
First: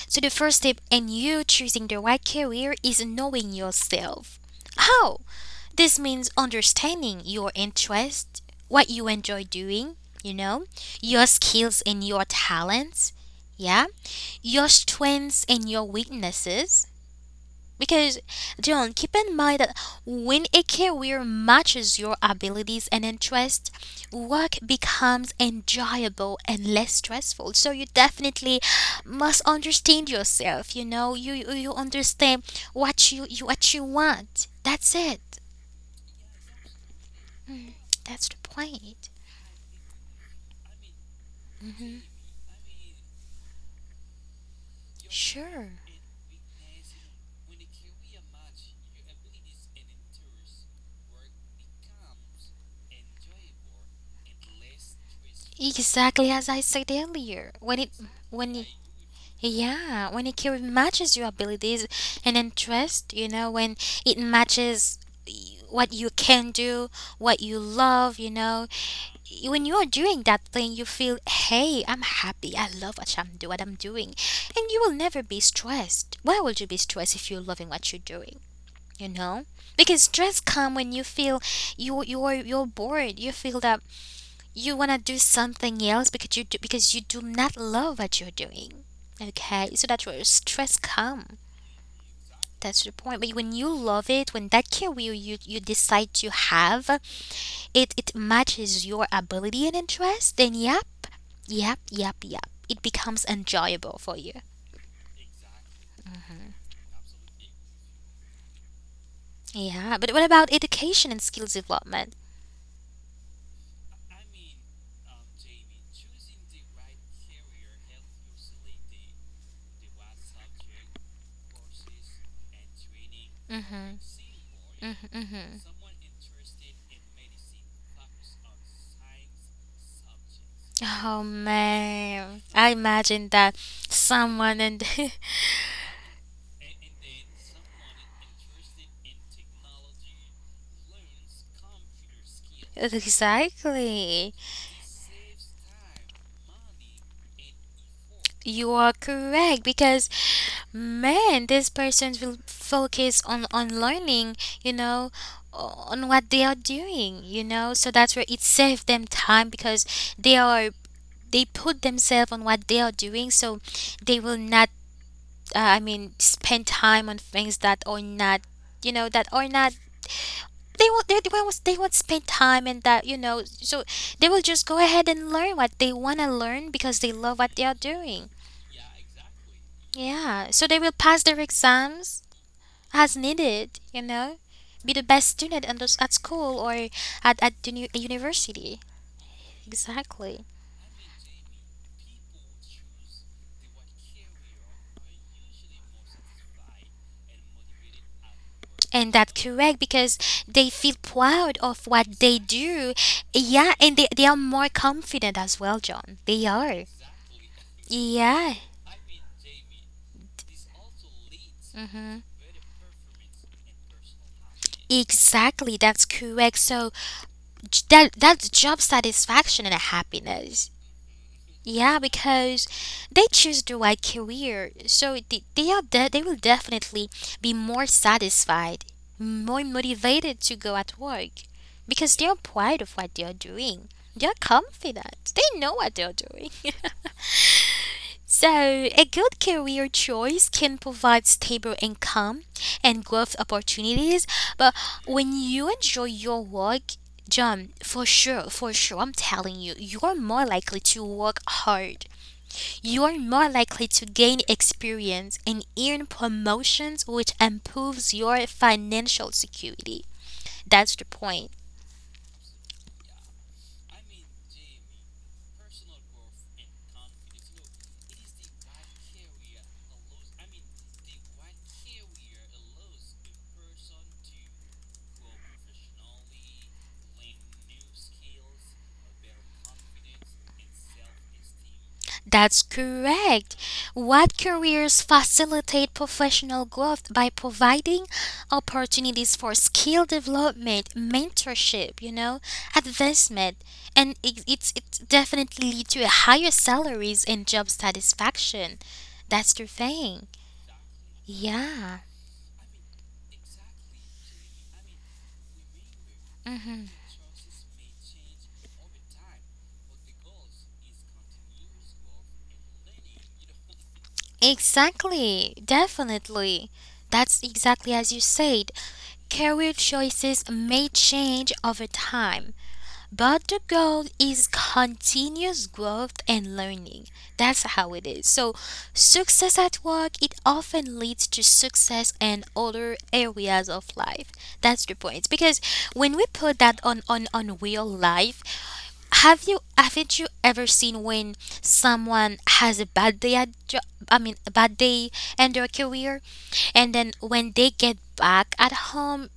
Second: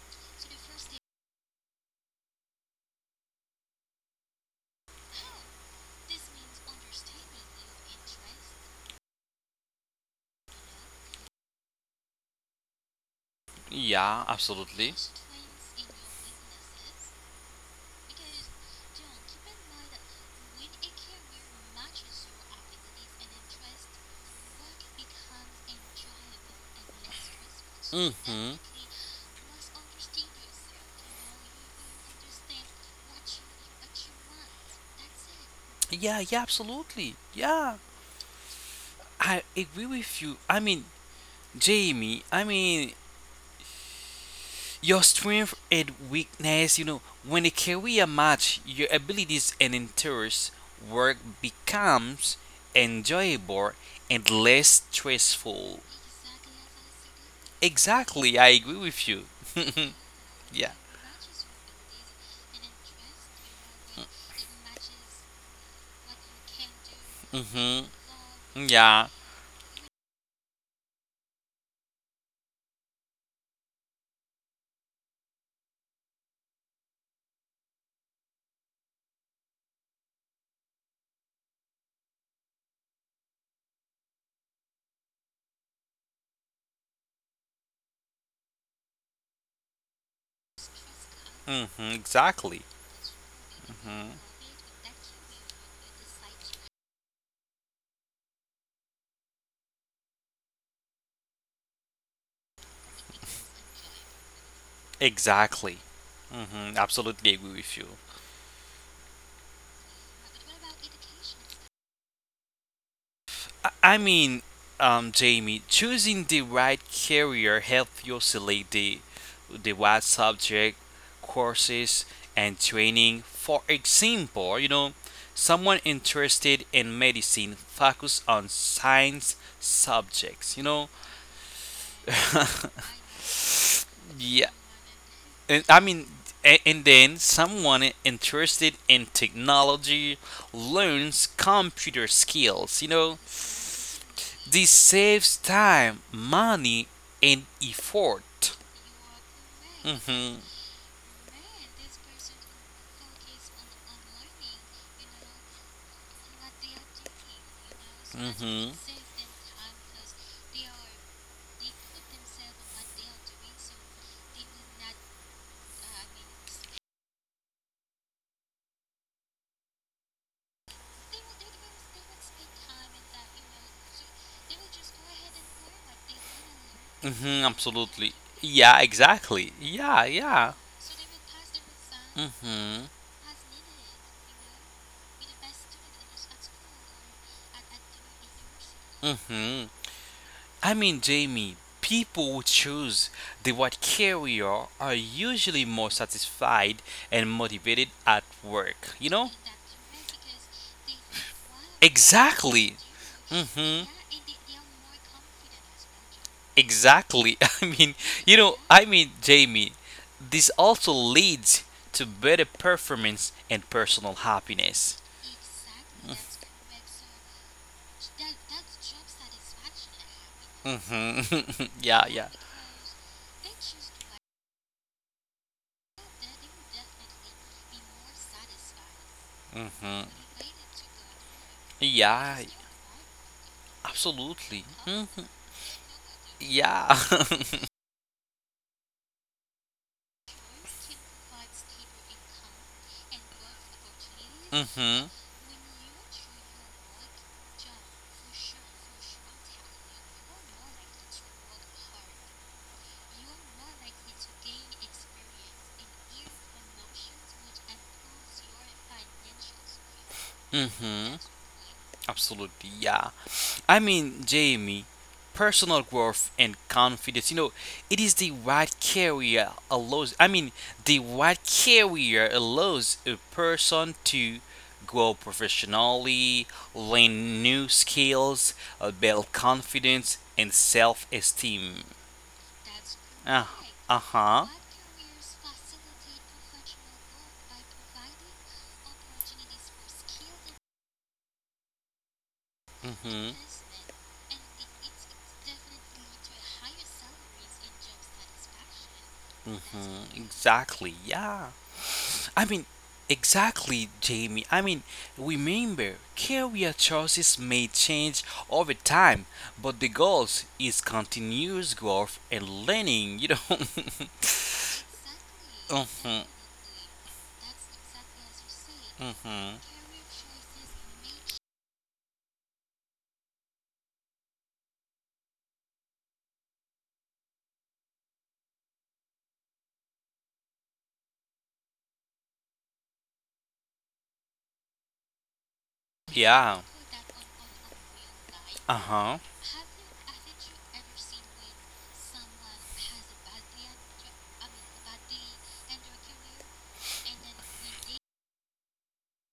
[SPEAKER 1] So, the first step in you choosing the right career is knowing yourself. How? This means understanding your interest, what you enjoy doing, you know, your skills and your talents, yeah,
[SPEAKER 2] Yeah,
[SPEAKER 1] your
[SPEAKER 2] absolutely.
[SPEAKER 1] strengths and your weaknesses because, John, keep in mind that when a career matches your abilities and interests, work becomes enjoyable and less stressful. So you
[SPEAKER 2] Mhm.
[SPEAKER 1] definitely must understand yourself. You know, you understand what you want. That's it.
[SPEAKER 2] Yeah, yeah, absolutely. Yeah.
[SPEAKER 1] That's the point.
[SPEAKER 2] I agree with you. I mean, Jamie, your strength
[SPEAKER 1] Sure.
[SPEAKER 2] and weakness, you know, when a career match, your abilities and interests work becomes enjoyable and less stressful.
[SPEAKER 1] Exactly as I said earlier. When it
[SPEAKER 2] Exactly, I
[SPEAKER 1] when
[SPEAKER 2] agree with you.
[SPEAKER 1] Yeah, when a career
[SPEAKER 2] Yeah.
[SPEAKER 1] matches your abilities and interest, you know, when it matches what you can do, what you
[SPEAKER 2] Mhm.
[SPEAKER 1] love, you know,
[SPEAKER 2] Yeah.
[SPEAKER 1] when you are doing that thing, you feel, hey, I'm happy. I love what I'm doing, and you will never be stressed. Why would you be stressed if you're loving what you're doing? You know, because stress come when you feel you're bored. You feel that you want to do something else because you do not love what you're doing. Okay, so that's where stress come.
[SPEAKER 2] Mhm. Exactly.
[SPEAKER 1] That's the point. But when you
[SPEAKER 2] Mhm.
[SPEAKER 1] love it, when that career you, you decide to have, it matches your ability and interest, then yep yep, it becomes enjoyable for you.
[SPEAKER 2] Exactly. Mhm. Absolutely agree with you.
[SPEAKER 1] Yeah, but what about education and skills development?
[SPEAKER 2] I mean, Jamie, choosing the right career helps you select the right subject, courses, and training. For
[SPEAKER 1] Mhm.
[SPEAKER 2] example,
[SPEAKER 1] Mhm. Mhm.
[SPEAKER 2] someone interested in medicine focus on science subjects. You know,
[SPEAKER 1] Oh man, I imagine that
[SPEAKER 2] yeah,
[SPEAKER 1] someone and
[SPEAKER 2] and, I mean, and then someone interested in technology learns computer skills. You know,
[SPEAKER 1] exactly.
[SPEAKER 2] this saves time, money, and effort.
[SPEAKER 1] You are correct because
[SPEAKER 2] Hmm.
[SPEAKER 1] man, this person will focus on learning, you know, on what they are doing, you know. So that's where it
[SPEAKER 2] Hmm.
[SPEAKER 1] saves them time because they are they put themselves on what they are doing, so they will not, I mean, spend time on things that are not, you know, that are not. They won't. They won't. They won't spend time in that. You know, so they will just go ahead and learn what they want to learn because they love
[SPEAKER 2] Hmm.
[SPEAKER 1] what they are
[SPEAKER 2] Absolutely.
[SPEAKER 1] doing.
[SPEAKER 2] Yeah, exactly. Yeah, yeah.
[SPEAKER 1] Yeah. So they will pass their exams
[SPEAKER 2] Hmm.
[SPEAKER 1] as needed. You know, be the best student in those, at school or at the new, university.
[SPEAKER 2] Hmm.
[SPEAKER 1] Exactly.
[SPEAKER 2] I mean, Jamie, people who choose the right career are usually more satisfied and motivated at work, you
[SPEAKER 1] And
[SPEAKER 2] know?
[SPEAKER 1] that's correct because they feel proud of what they
[SPEAKER 2] Exactly.
[SPEAKER 1] do. Yeah,
[SPEAKER 2] Hmm.
[SPEAKER 1] and they are more confident as well, John. They are.
[SPEAKER 2] Exactly. I mean,
[SPEAKER 1] Yeah.
[SPEAKER 2] I mean, Jamie, this also leads to
[SPEAKER 1] hmm
[SPEAKER 2] better performance and personal happiness.
[SPEAKER 1] Exactly, that's correct. So that's job satisfaction and happiness.
[SPEAKER 2] Hmm.
[SPEAKER 1] Yeah,
[SPEAKER 2] Yeah, yeah.
[SPEAKER 1] because they choose the right career, so they are they will definitely be more satisfied, more
[SPEAKER 2] Mhm.
[SPEAKER 1] motivated to go at work, because they are
[SPEAKER 2] Yeah,
[SPEAKER 1] proud of what they are doing. They are
[SPEAKER 2] absolutely. Hmm.
[SPEAKER 1] confident. They know what they are doing.
[SPEAKER 2] Yeah.
[SPEAKER 1] So, a good career choice can provide stable income and growth opportunities, but
[SPEAKER 2] Mhm.
[SPEAKER 1] when you enjoy your work, John, for sure, I'm telling you, you're more likely to work hard, you are more likely to gain experience and earn promotions, which improves your financial security. That's the
[SPEAKER 2] Mhm.
[SPEAKER 1] point.
[SPEAKER 2] Absolutely. Yeah. I mean, Jamie, personal growth and confidence. You know, it is the right career allows. I mean, the right career allows a person to grow professionally, learn new skills, build confidence and self-esteem.
[SPEAKER 1] That's
[SPEAKER 2] Uh,
[SPEAKER 1] correct.
[SPEAKER 2] uh
[SPEAKER 1] What
[SPEAKER 2] huh.
[SPEAKER 1] careers facilitate professional growth by providing opportunities for skill development, mentorship, you know,
[SPEAKER 2] Hmm. Hmm.
[SPEAKER 1] advancement, and it's definitely lead to higher salaries and job satisfaction. That's the thing.
[SPEAKER 2] Exactly. Yeah.
[SPEAKER 1] Yeah.
[SPEAKER 2] I mean, exactly, Jamie. I mean, remember, career
[SPEAKER 1] Mm-hmm.
[SPEAKER 2] choices may change over time, but the goals is continuous growth and learning. You know.
[SPEAKER 1] Exactly,
[SPEAKER 2] Hmm.
[SPEAKER 1] definitely. That's exactly as you said.
[SPEAKER 2] Hmm.
[SPEAKER 1] Career choices may change over time, but the goal is continuous growth and learning. That's how it is. So, success at work it often leads to success in other areas of life. That's the point. Because when we put
[SPEAKER 2] Yeah.
[SPEAKER 1] that on real life,
[SPEAKER 2] Uh huh.
[SPEAKER 1] haven't you ever seen when someone has a bad I mean a bad day in their career, and then when they get back at home,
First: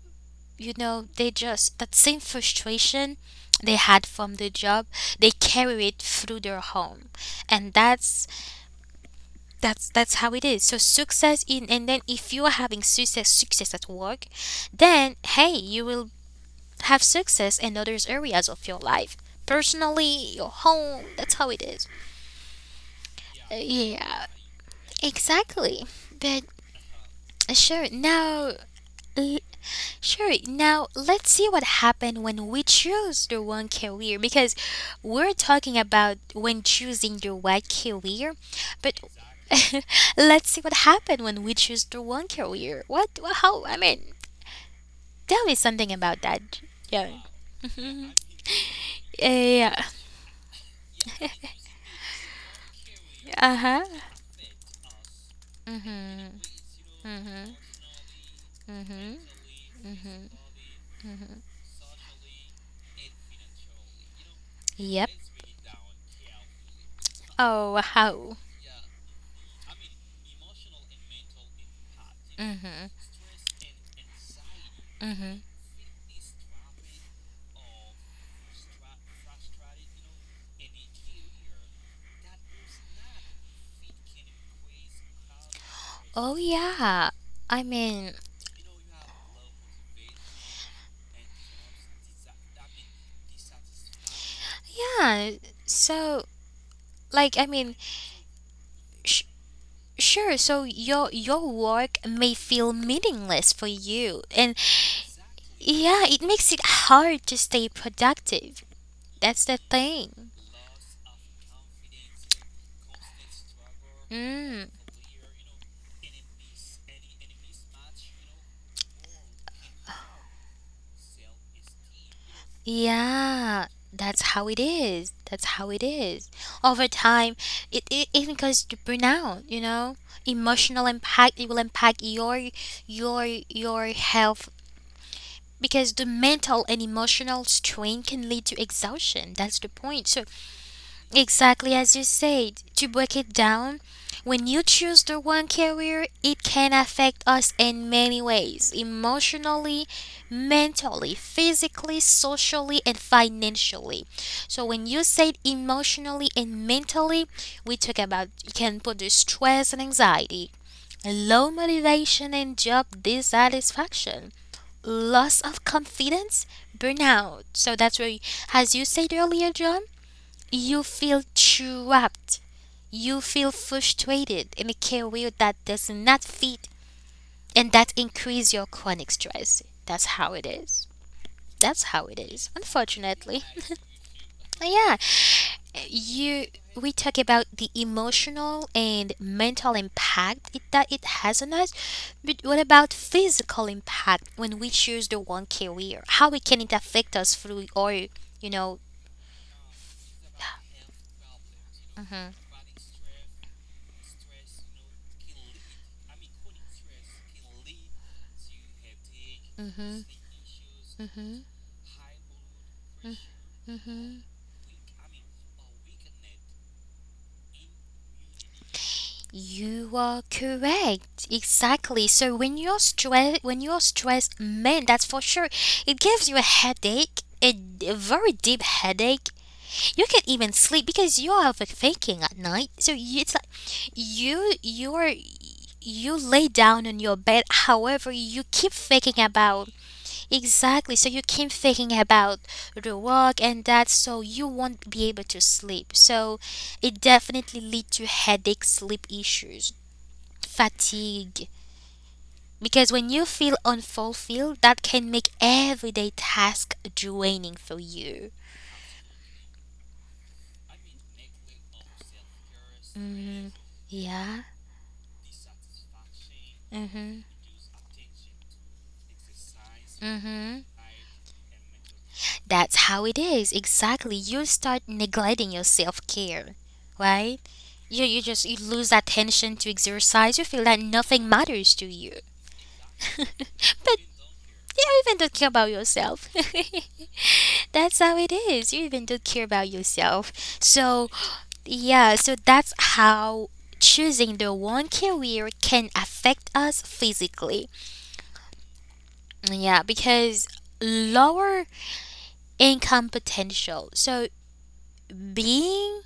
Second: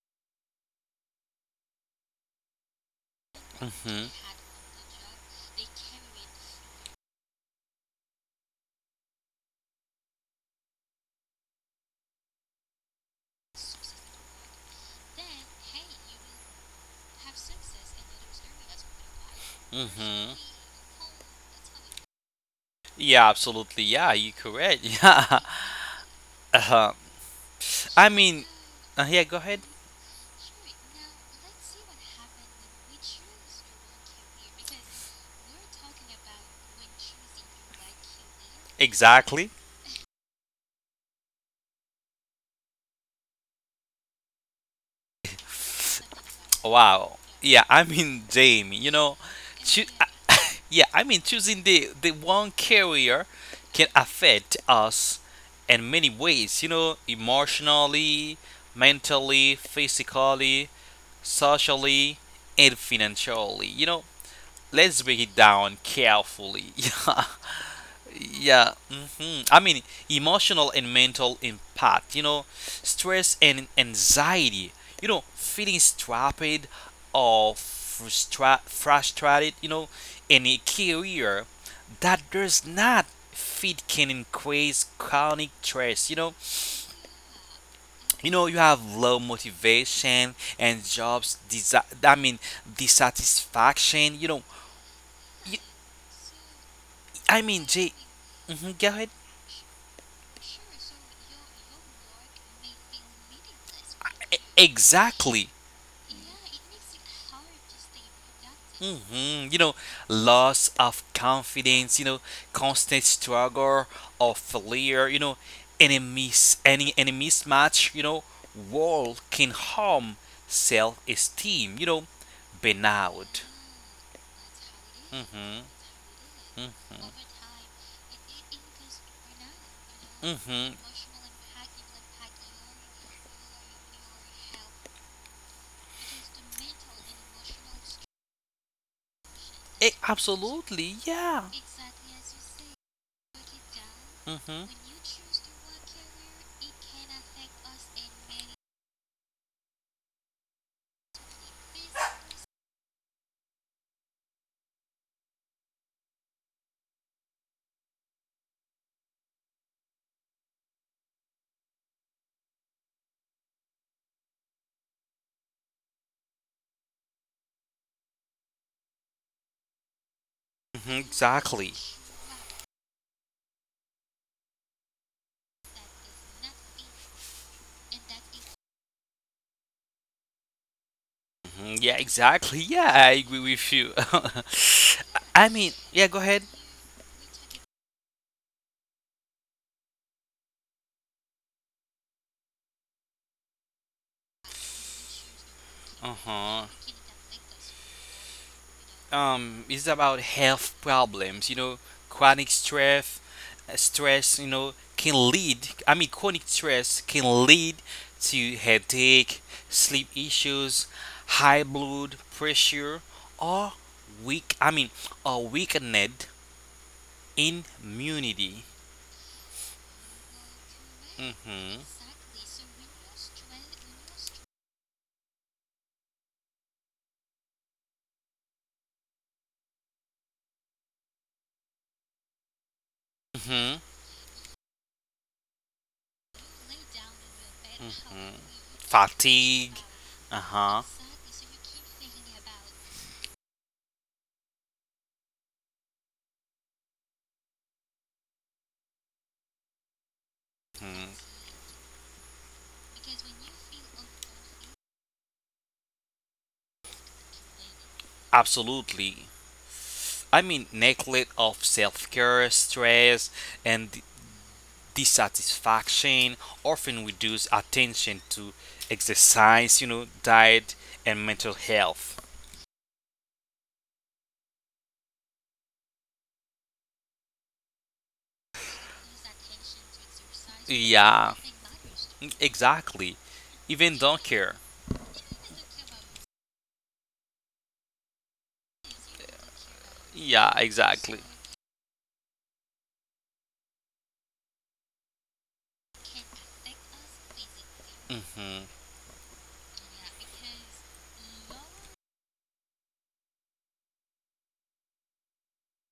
[SPEAKER 1] you know, they just that same frustration they had
[SPEAKER 2] Mhm.
[SPEAKER 1] from the job, they carry it through their home. And that's how it is. So success in and then if you are having success at work, then hey, you will have success in other areas of your life, personally
[SPEAKER 2] Mhm.
[SPEAKER 1] your home. That's how it is.
[SPEAKER 2] Yeah, absolutely. Yeah,
[SPEAKER 1] Yeah,
[SPEAKER 2] you correct. Yeah.
[SPEAKER 1] exactly. But
[SPEAKER 2] Uh-huh.
[SPEAKER 1] sure
[SPEAKER 2] I mean,
[SPEAKER 1] now
[SPEAKER 2] yeah, go
[SPEAKER 1] l-
[SPEAKER 2] ahead.
[SPEAKER 1] sure now let's see what happens when we choose the one career because we're talking about when choosing the right career, but
[SPEAKER 2] Exactly.
[SPEAKER 1] let's see what happened when we choose the one career. How, I mean, tell me something about that.
[SPEAKER 2] Wow. Yeah, I
[SPEAKER 1] Mhm.
[SPEAKER 2] mean, Jamie, you know,
[SPEAKER 1] Yeah.
[SPEAKER 2] choo- yeah, I mean, choosing the one carrier can
[SPEAKER 1] Uh-huh.
[SPEAKER 2] affect us in many ways, you know,
[SPEAKER 1] hmm
[SPEAKER 2] emotionally,
[SPEAKER 1] Mm-hmm.
[SPEAKER 2] mentally,
[SPEAKER 1] Mm-hmm.
[SPEAKER 2] physically, socially, and financially. You know, let's
[SPEAKER 1] Yep.
[SPEAKER 2] break it down carefully.
[SPEAKER 1] Oh, how?
[SPEAKER 2] Yeah, yeah. Hmm. I mean, emotional and mental impact. You know,
[SPEAKER 1] Mm-hmm.
[SPEAKER 2] stress and anxiety. You know,
[SPEAKER 1] Mm-hmm.
[SPEAKER 2] feeling strapped or frustrated. You know, in a career that does not fit can increase chronic stress. You
[SPEAKER 1] Oh,
[SPEAKER 2] know
[SPEAKER 1] yeah. I mean,
[SPEAKER 2] you know you have low motivation and jobs I mean, dissatisfaction, you know.
[SPEAKER 1] yeah.
[SPEAKER 2] you,
[SPEAKER 1] So, like, I
[SPEAKER 2] I
[SPEAKER 1] mean,
[SPEAKER 2] mean, jay mhm, go ahead.
[SPEAKER 1] sh- sure. So your work may feel meaningless for you, and
[SPEAKER 2] Exactly.
[SPEAKER 1] yeah, it makes it hard to stay productive.
[SPEAKER 2] Productive.
[SPEAKER 1] That's
[SPEAKER 2] Hmm.
[SPEAKER 1] the
[SPEAKER 2] You know,
[SPEAKER 1] thing.
[SPEAKER 2] loss of confidence, you know, constant struggle or
[SPEAKER 1] Mm.
[SPEAKER 2] failure, you know, any mismatch, you know, wall can harm self esteem, you know, burnout.
[SPEAKER 1] Yeah, that's how it is. That's how it is. Over time, it even goes to burnout, you know?
[SPEAKER 2] Mm-hmm. Is. Mm-hmm. Over time.
[SPEAKER 1] Emotional
[SPEAKER 2] Mm-hmm.
[SPEAKER 1] impact, it will impact your your health because the mental and emotional strain can lead to exhaustion. That's the
[SPEAKER 2] Eh,
[SPEAKER 1] point.
[SPEAKER 2] absolutely, yeah.
[SPEAKER 1] Exactly as you said, to break it down, when you
[SPEAKER 2] Mm-hmm.
[SPEAKER 1] choose the wrong career, it can affect us in many ways emotionally, mentally, physically, socially, and financially. So, when you said emotionally and mentally, we talk about it can produce stress and anxiety, low motivation and job dissatisfaction, loss of confidence, burnout. So, that's where, as you said earlier, John, you
[SPEAKER 2] Even
[SPEAKER 1] feel
[SPEAKER 2] exactly.
[SPEAKER 1] trapped. You feel frustrated in a career that does not fit and that increase your chronic stress. That's how it is. That's
[SPEAKER 2] Mhm,
[SPEAKER 1] how it
[SPEAKER 2] yeah,
[SPEAKER 1] is.
[SPEAKER 2] exactly. Yeah, I
[SPEAKER 1] Unfortunately.
[SPEAKER 2] agree with you.
[SPEAKER 1] Yeah.
[SPEAKER 2] I mean, yeah, go
[SPEAKER 1] You
[SPEAKER 2] ahead.
[SPEAKER 1] we talk about the emotional and mental impact that it has on us, but what about physical impact when we choose the one career?
[SPEAKER 2] Uh
[SPEAKER 1] How it can
[SPEAKER 2] huh.
[SPEAKER 1] it affect us through or you know,
[SPEAKER 2] It's about health problems. You know,
[SPEAKER 1] mhm,
[SPEAKER 2] chronic stress, stress. You know, can lead. I mean, chronic stress can lead to headache, sleep
[SPEAKER 1] mhm,
[SPEAKER 2] issues, high blood pressure, or
[SPEAKER 1] mhm,
[SPEAKER 2] weak. I mean, or weakened immunity.
[SPEAKER 1] you are correct.
[SPEAKER 2] Mhm.
[SPEAKER 1] Exactly. So when you're stressed, man, that's for sure. It gives you a headache, a very deep headache. You can't even sleep because you are overthinking at night. So it's like
[SPEAKER 2] Mhm.
[SPEAKER 1] you, you're, you lay down on your bed. However,
[SPEAKER 2] Mhm.
[SPEAKER 1] you keep thinking
[SPEAKER 2] Fatigue.
[SPEAKER 1] about
[SPEAKER 2] Uh huh.
[SPEAKER 1] exactly. So you keep thinking about the work and that. So you won't be able to sleep. So it definitely leads to headache, sleep issues. Fatigue. Because when you feel unfulfilled, that can make everyday task draining for you.
[SPEAKER 2] Absolutely. I mean, neglect of self care, stress,
[SPEAKER 1] Hmm.
[SPEAKER 2] and
[SPEAKER 1] Yeah.
[SPEAKER 2] dissatisfaction often
[SPEAKER 1] Mm-hmm.
[SPEAKER 2] reduce attention to exercise, you know,
[SPEAKER 1] Mm-hmm.
[SPEAKER 2] diet, and mental health.
[SPEAKER 1] That's how it is. Exactly. You start neglecting your self-care, right? You lose attention to exercise. You feel that
[SPEAKER 2] Yeah,
[SPEAKER 1] nothing matters to you.
[SPEAKER 2] exactly. Even
[SPEAKER 1] But
[SPEAKER 2] don't care.
[SPEAKER 1] you even don't care about yourself. That's how it is. You even don't care about yourself.
[SPEAKER 2] Yeah,
[SPEAKER 1] So
[SPEAKER 2] exactly.
[SPEAKER 1] yeah, so that's how choosing the one career can affect us physically.
[SPEAKER 2] Mm-hmm.
[SPEAKER 1] Yeah, because lower income potential. So being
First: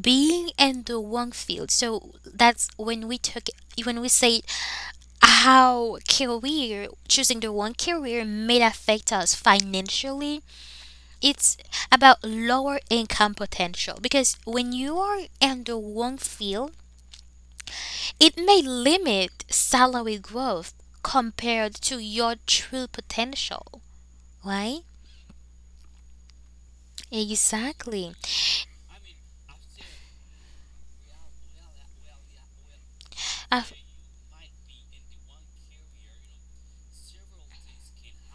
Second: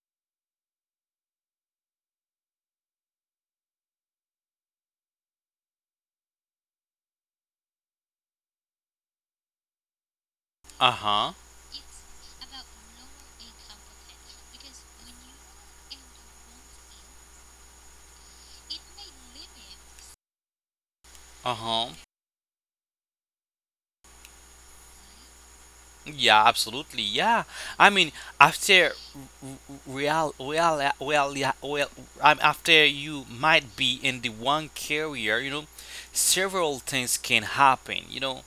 [SPEAKER 1] being in the one field. So that's when we took when we say how career choosing the one career may affect us financially.
[SPEAKER 2] Uh huh.
[SPEAKER 1] It's about lower income potential because when you are in the one field it may limit salary growth
[SPEAKER 2] Uh
[SPEAKER 1] compared
[SPEAKER 2] huh.
[SPEAKER 1] to your true potential, right?
[SPEAKER 2] Yeah, absolutely. Yeah, I mean,
[SPEAKER 1] Exactly.
[SPEAKER 2] after real, real, well, yeah, well, after you might
[SPEAKER 1] Af-
[SPEAKER 2] be in the one career, you know, several things can happen. You know.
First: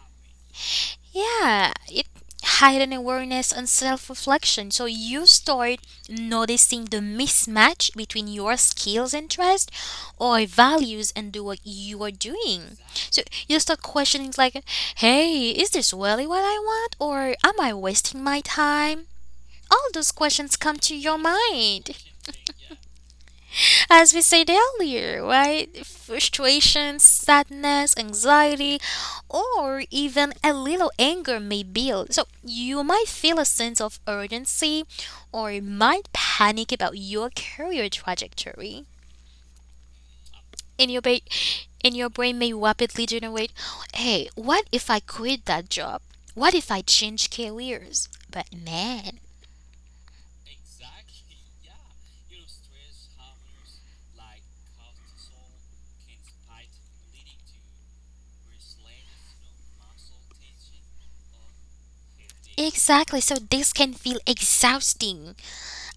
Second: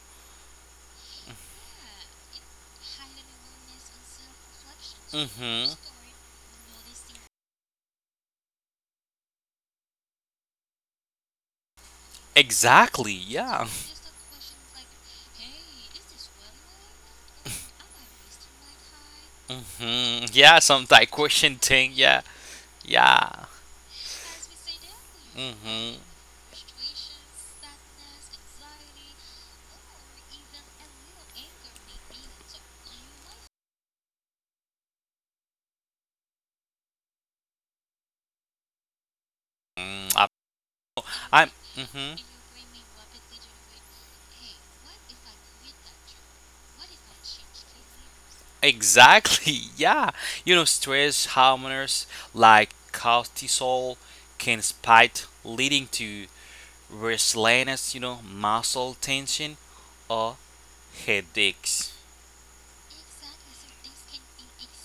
[SPEAKER 1] yeah, it hide an awareness and self-reflection. So you
[SPEAKER 2] Mm-hmm.
[SPEAKER 1] start noticing the mismatch between your skills and trust or values and the work you are doing.
[SPEAKER 2] Exactly.
[SPEAKER 1] So you
[SPEAKER 2] Yeah.
[SPEAKER 1] start questioning like, hey, is this really what I want or am I wasting my time? All those
[SPEAKER 2] Mm-hmm. Yeah.
[SPEAKER 1] questions come
[SPEAKER 2] Some
[SPEAKER 1] to
[SPEAKER 2] like
[SPEAKER 1] your
[SPEAKER 2] question thing.
[SPEAKER 1] mind.
[SPEAKER 2] Yeah. Yeah.
[SPEAKER 1] As we said earlier, right?
[SPEAKER 2] Mm-hmm.
[SPEAKER 1] Frustration, sadness, anxiety, or even a little anger may build. So you might feel a sense of urgency or you might panic about your career trajectory.
[SPEAKER 2] Mm,
[SPEAKER 1] In your ba-
[SPEAKER 2] I'm.
[SPEAKER 1] in your
[SPEAKER 2] hmm.
[SPEAKER 1] brain may rapidly generate, hey, what if I quit that job? What if I change careers? But man,
[SPEAKER 2] Exactly. Yeah. You know, stress hormones like cortisol can spike, leading to restlessness. Muscle tension or headaches.
[SPEAKER 1] exactly. So this can feel exhausting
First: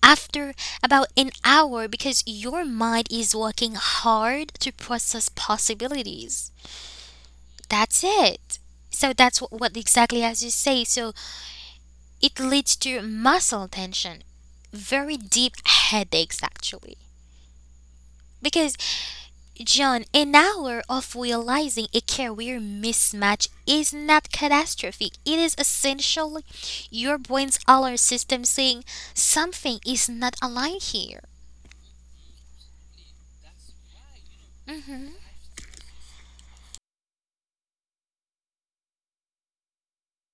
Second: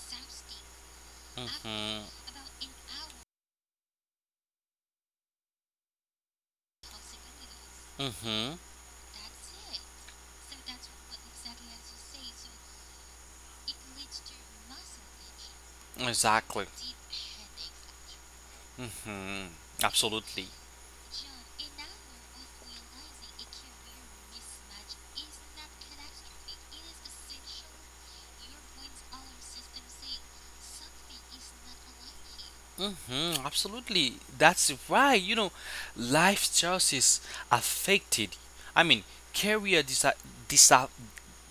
[SPEAKER 1] after about an
[SPEAKER 2] mm
[SPEAKER 1] hour
[SPEAKER 2] hmm
[SPEAKER 1] because your mind is working hard to process possibilities.
[SPEAKER 2] mm
[SPEAKER 1] That's
[SPEAKER 2] hmm
[SPEAKER 1] it. So that's wh- what exactly as you say. So it leads to muscle tension, very deep
[SPEAKER 2] Exactly.
[SPEAKER 1] headaches actually.
[SPEAKER 2] mm
[SPEAKER 1] Because,
[SPEAKER 2] hmm Absolutely.
[SPEAKER 1] John, an hour of realizing a career mismatch is not catastrophic. It is essentially your brain's alert system saying something is not aligned here.
[SPEAKER 2] Absolutely. That's right.
[SPEAKER 1] Hmm.
[SPEAKER 2] Life choices affected. I mean, Career disa-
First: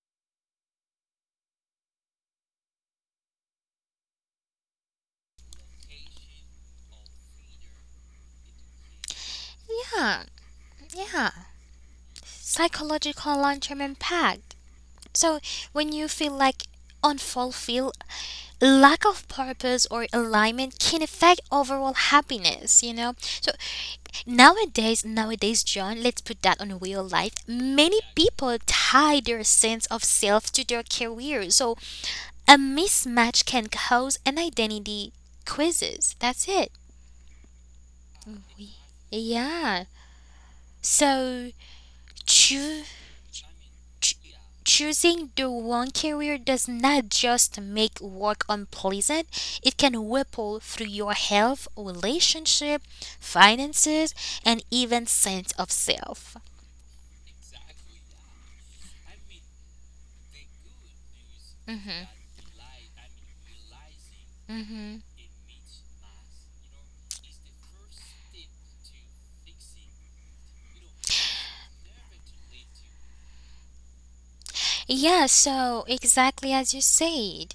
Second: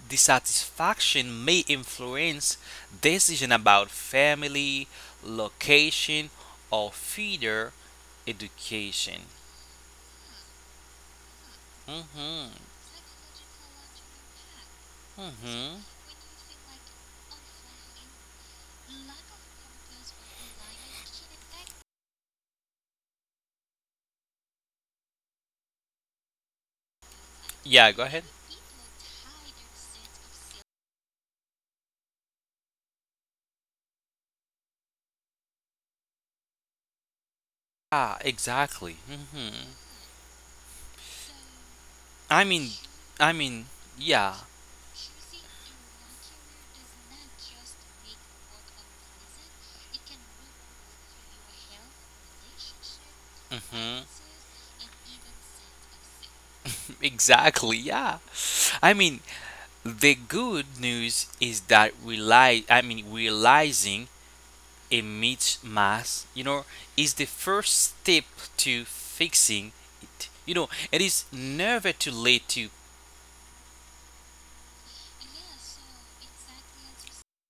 [SPEAKER 2] dissatisfaction may influence decision about family, location, or further education.
[SPEAKER 1] Yeah. Yeah,
[SPEAKER 2] Mm-hmm.
[SPEAKER 1] psychological long-term impact. So
[SPEAKER 2] Mm-hmm.
[SPEAKER 1] when you feel like unfulfilled, lack of purpose or alignment can affect overall happiness, you know? So nowadays, nowadays, John, let's put that on real life.
[SPEAKER 2] Yeah,
[SPEAKER 1] Many
[SPEAKER 2] go ahead.
[SPEAKER 1] people tie their sense of self to their career. So a mismatch can cause an identity crisis. That's it.
[SPEAKER 2] Ah, exactly. Mm-hmm.
[SPEAKER 1] Yeah. So
[SPEAKER 2] I mean,
[SPEAKER 1] choose
[SPEAKER 2] I mean, yeah.
[SPEAKER 1] Choosing the wrong career does not just make work unpleasant, it can ripple through your health, relationship, finances,
[SPEAKER 2] Mm-hmm.
[SPEAKER 1] and even sense of self.
[SPEAKER 2] Exactly, yeah. I mean, the good news is that realizing
[SPEAKER 1] Hmm.
[SPEAKER 2] a mismatch, is the first step to fixing it. You know, it is never too late to
[SPEAKER 1] Yeah, so exactly as you said.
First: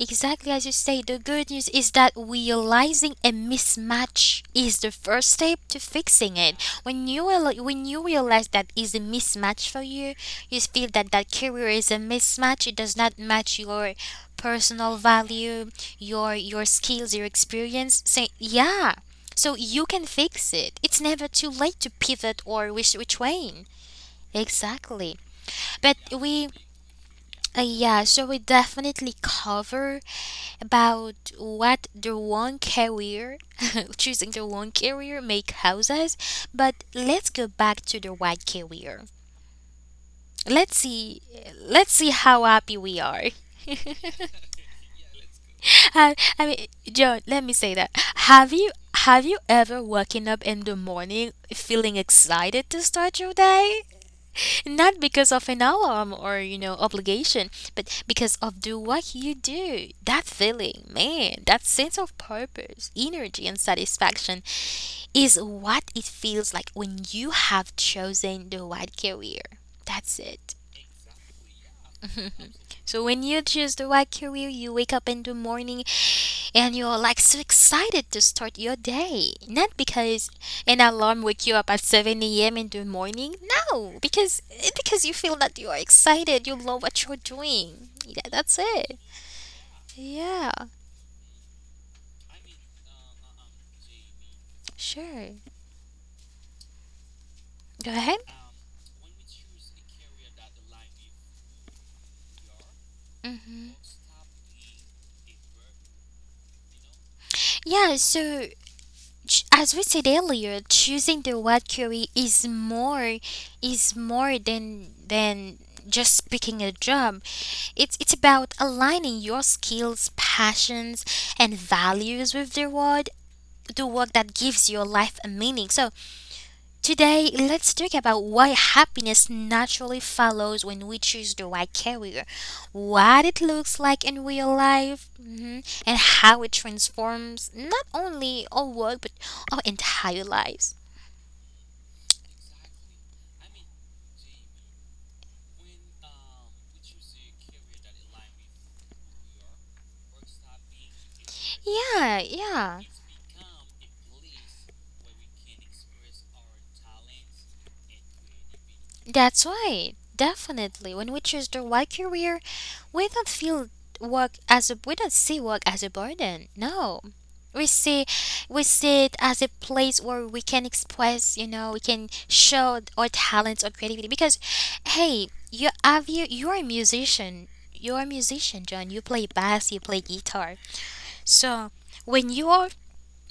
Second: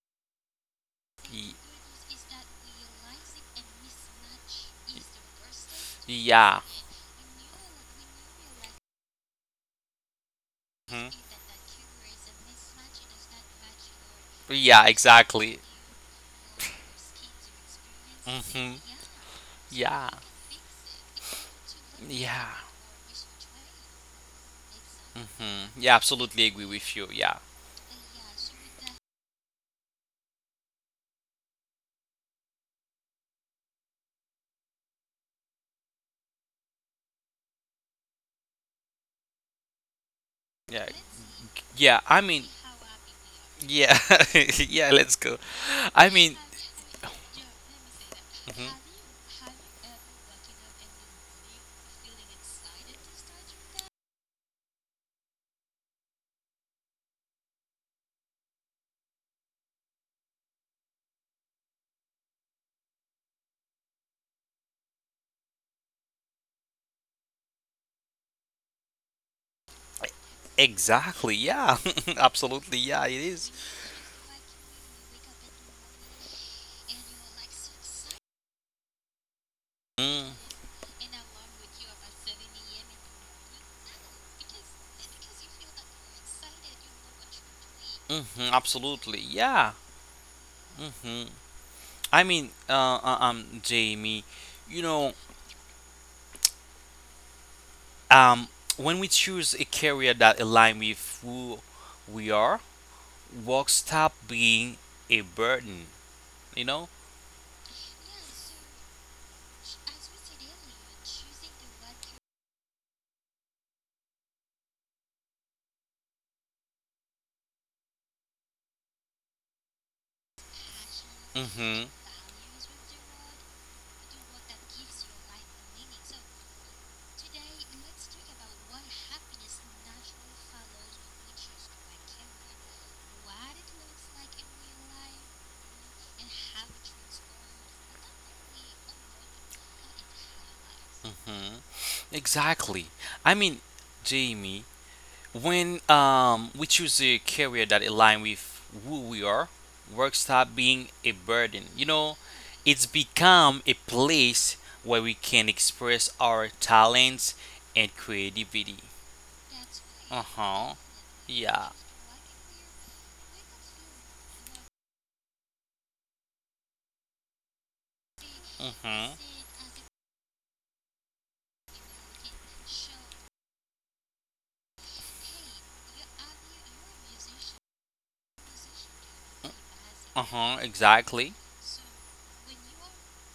[SPEAKER 1] Exactly as you say, the good
[SPEAKER 2] be.
[SPEAKER 1] news is that realizing a mismatch is the first step to fixing it.
[SPEAKER 2] Yeah.
[SPEAKER 1] When you realize that is a mismatch for you, you feel
[SPEAKER 2] Mhm.
[SPEAKER 1] that that career is a mismatch. It does not match your
[SPEAKER 2] Yeah,
[SPEAKER 1] personal
[SPEAKER 2] exactly.
[SPEAKER 1] value, your skills, your experience. Say
[SPEAKER 2] Mhm.
[SPEAKER 1] yeah, so you can
[SPEAKER 2] Yeah.
[SPEAKER 1] fix it. It's never too late to pivot
[SPEAKER 2] Yeah.
[SPEAKER 1] or which way. Exactly.
[SPEAKER 2] Mhm. Yeah,
[SPEAKER 1] But
[SPEAKER 2] absolutely agree with you. Yeah.
[SPEAKER 1] yeah, so we definitely cover about what the one career, choosing the one career make houses. But let's go back to the white career. Let's
[SPEAKER 2] Yeah.
[SPEAKER 1] see, let's
[SPEAKER 2] Yeah,
[SPEAKER 1] see
[SPEAKER 2] I
[SPEAKER 1] how
[SPEAKER 2] mean,
[SPEAKER 1] happy we are.
[SPEAKER 2] yeah. Yeah, let's go. I
[SPEAKER 1] I,
[SPEAKER 2] mean,
[SPEAKER 1] I mean, John, let me say that. Have you
[SPEAKER 2] mhm.
[SPEAKER 1] have you ever woken up in the morning feeling excited to start your day? Not because of an alarm or, you know, obligation, but because of do what you do. That feeling, man, that sense of purpose, energy, and satisfaction is what it feels like when you have chosen the right career. That's it.
[SPEAKER 2] Exactly. Yeah. Absolutely. Yeah,
[SPEAKER 1] So
[SPEAKER 2] it
[SPEAKER 1] when you
[SPEAKER 2] is.
[SPEAKER 1] choose the right career, you wake up in the morning and you're like so excited to start your day. Not
[SPEAKER 2] Mm,
[SPEAKER 1] because an alarm wake you up at 7 a.m. in the morning. No, because because you feel that you are excited. You love what you're doing. Yeah,
[SPEAKER 2] mhm,
[SPEAKER 1] that's it.
[SPEAKER 2] absolutely. Yeah.
[SPEAKER 1] Yeah,
[SPEAKER 2] hmm Jamie, you know,
[SPEAKER 1] sure. Go ahead.
[SPEAKER 2] um, when we choose a career that aligns with who we are, work
[SPEAKER 1] Hmm.
[SPEAKER 2] stop being a burden. You know.
[SPEAKER 1] Yeah, so as we said earlier, choosing the word career is more than just picking a job. It's about aligning your skills, passions, and
[SPEAKER 2] hmm
[SPEAKER 1] values with the world, the work that gives your life a meaning. So today, let's talk about why happiness naturally follows when we choose the right career, what it looks like in real life, mhm, and how it transforms not only our work but our entire lives.
[SPEAKER 2] hmm Exactly. I mean, Jamie, when we choose a career that aligns with who we are, work stop being a burden. You know,
[SPEAKER 1] Yeah,
[SPEAKER 2] it's
[SPEAKER 1] yeah.
[SPEAKER 2] become a place where we can express our talents and creativity.
[SPEAKER 1] That's right.
[SPEAKER 2] Uh huh.
[SPEAKER 1] Definitely. When we choose
[SPEAKER 2] Yeah.
[SPEAKER 1] the right career, we don't feel we don't see work as a burden. No. We see we
[SPEAKER 2] Uh
[SPEAKER 1] see
[SPEAKER 2] huh.
[SPEAKER 1] it as a place where we can express, you know, we can show our talents or creativity because hey, you you're a musician. You're a musician, John. You play bass, you play
[SPEAKER 2] Uh huh.
[SPEAKER 1] guitar.
[SPEAKER 2] Exactly.
[SPEAKER 1] So when you are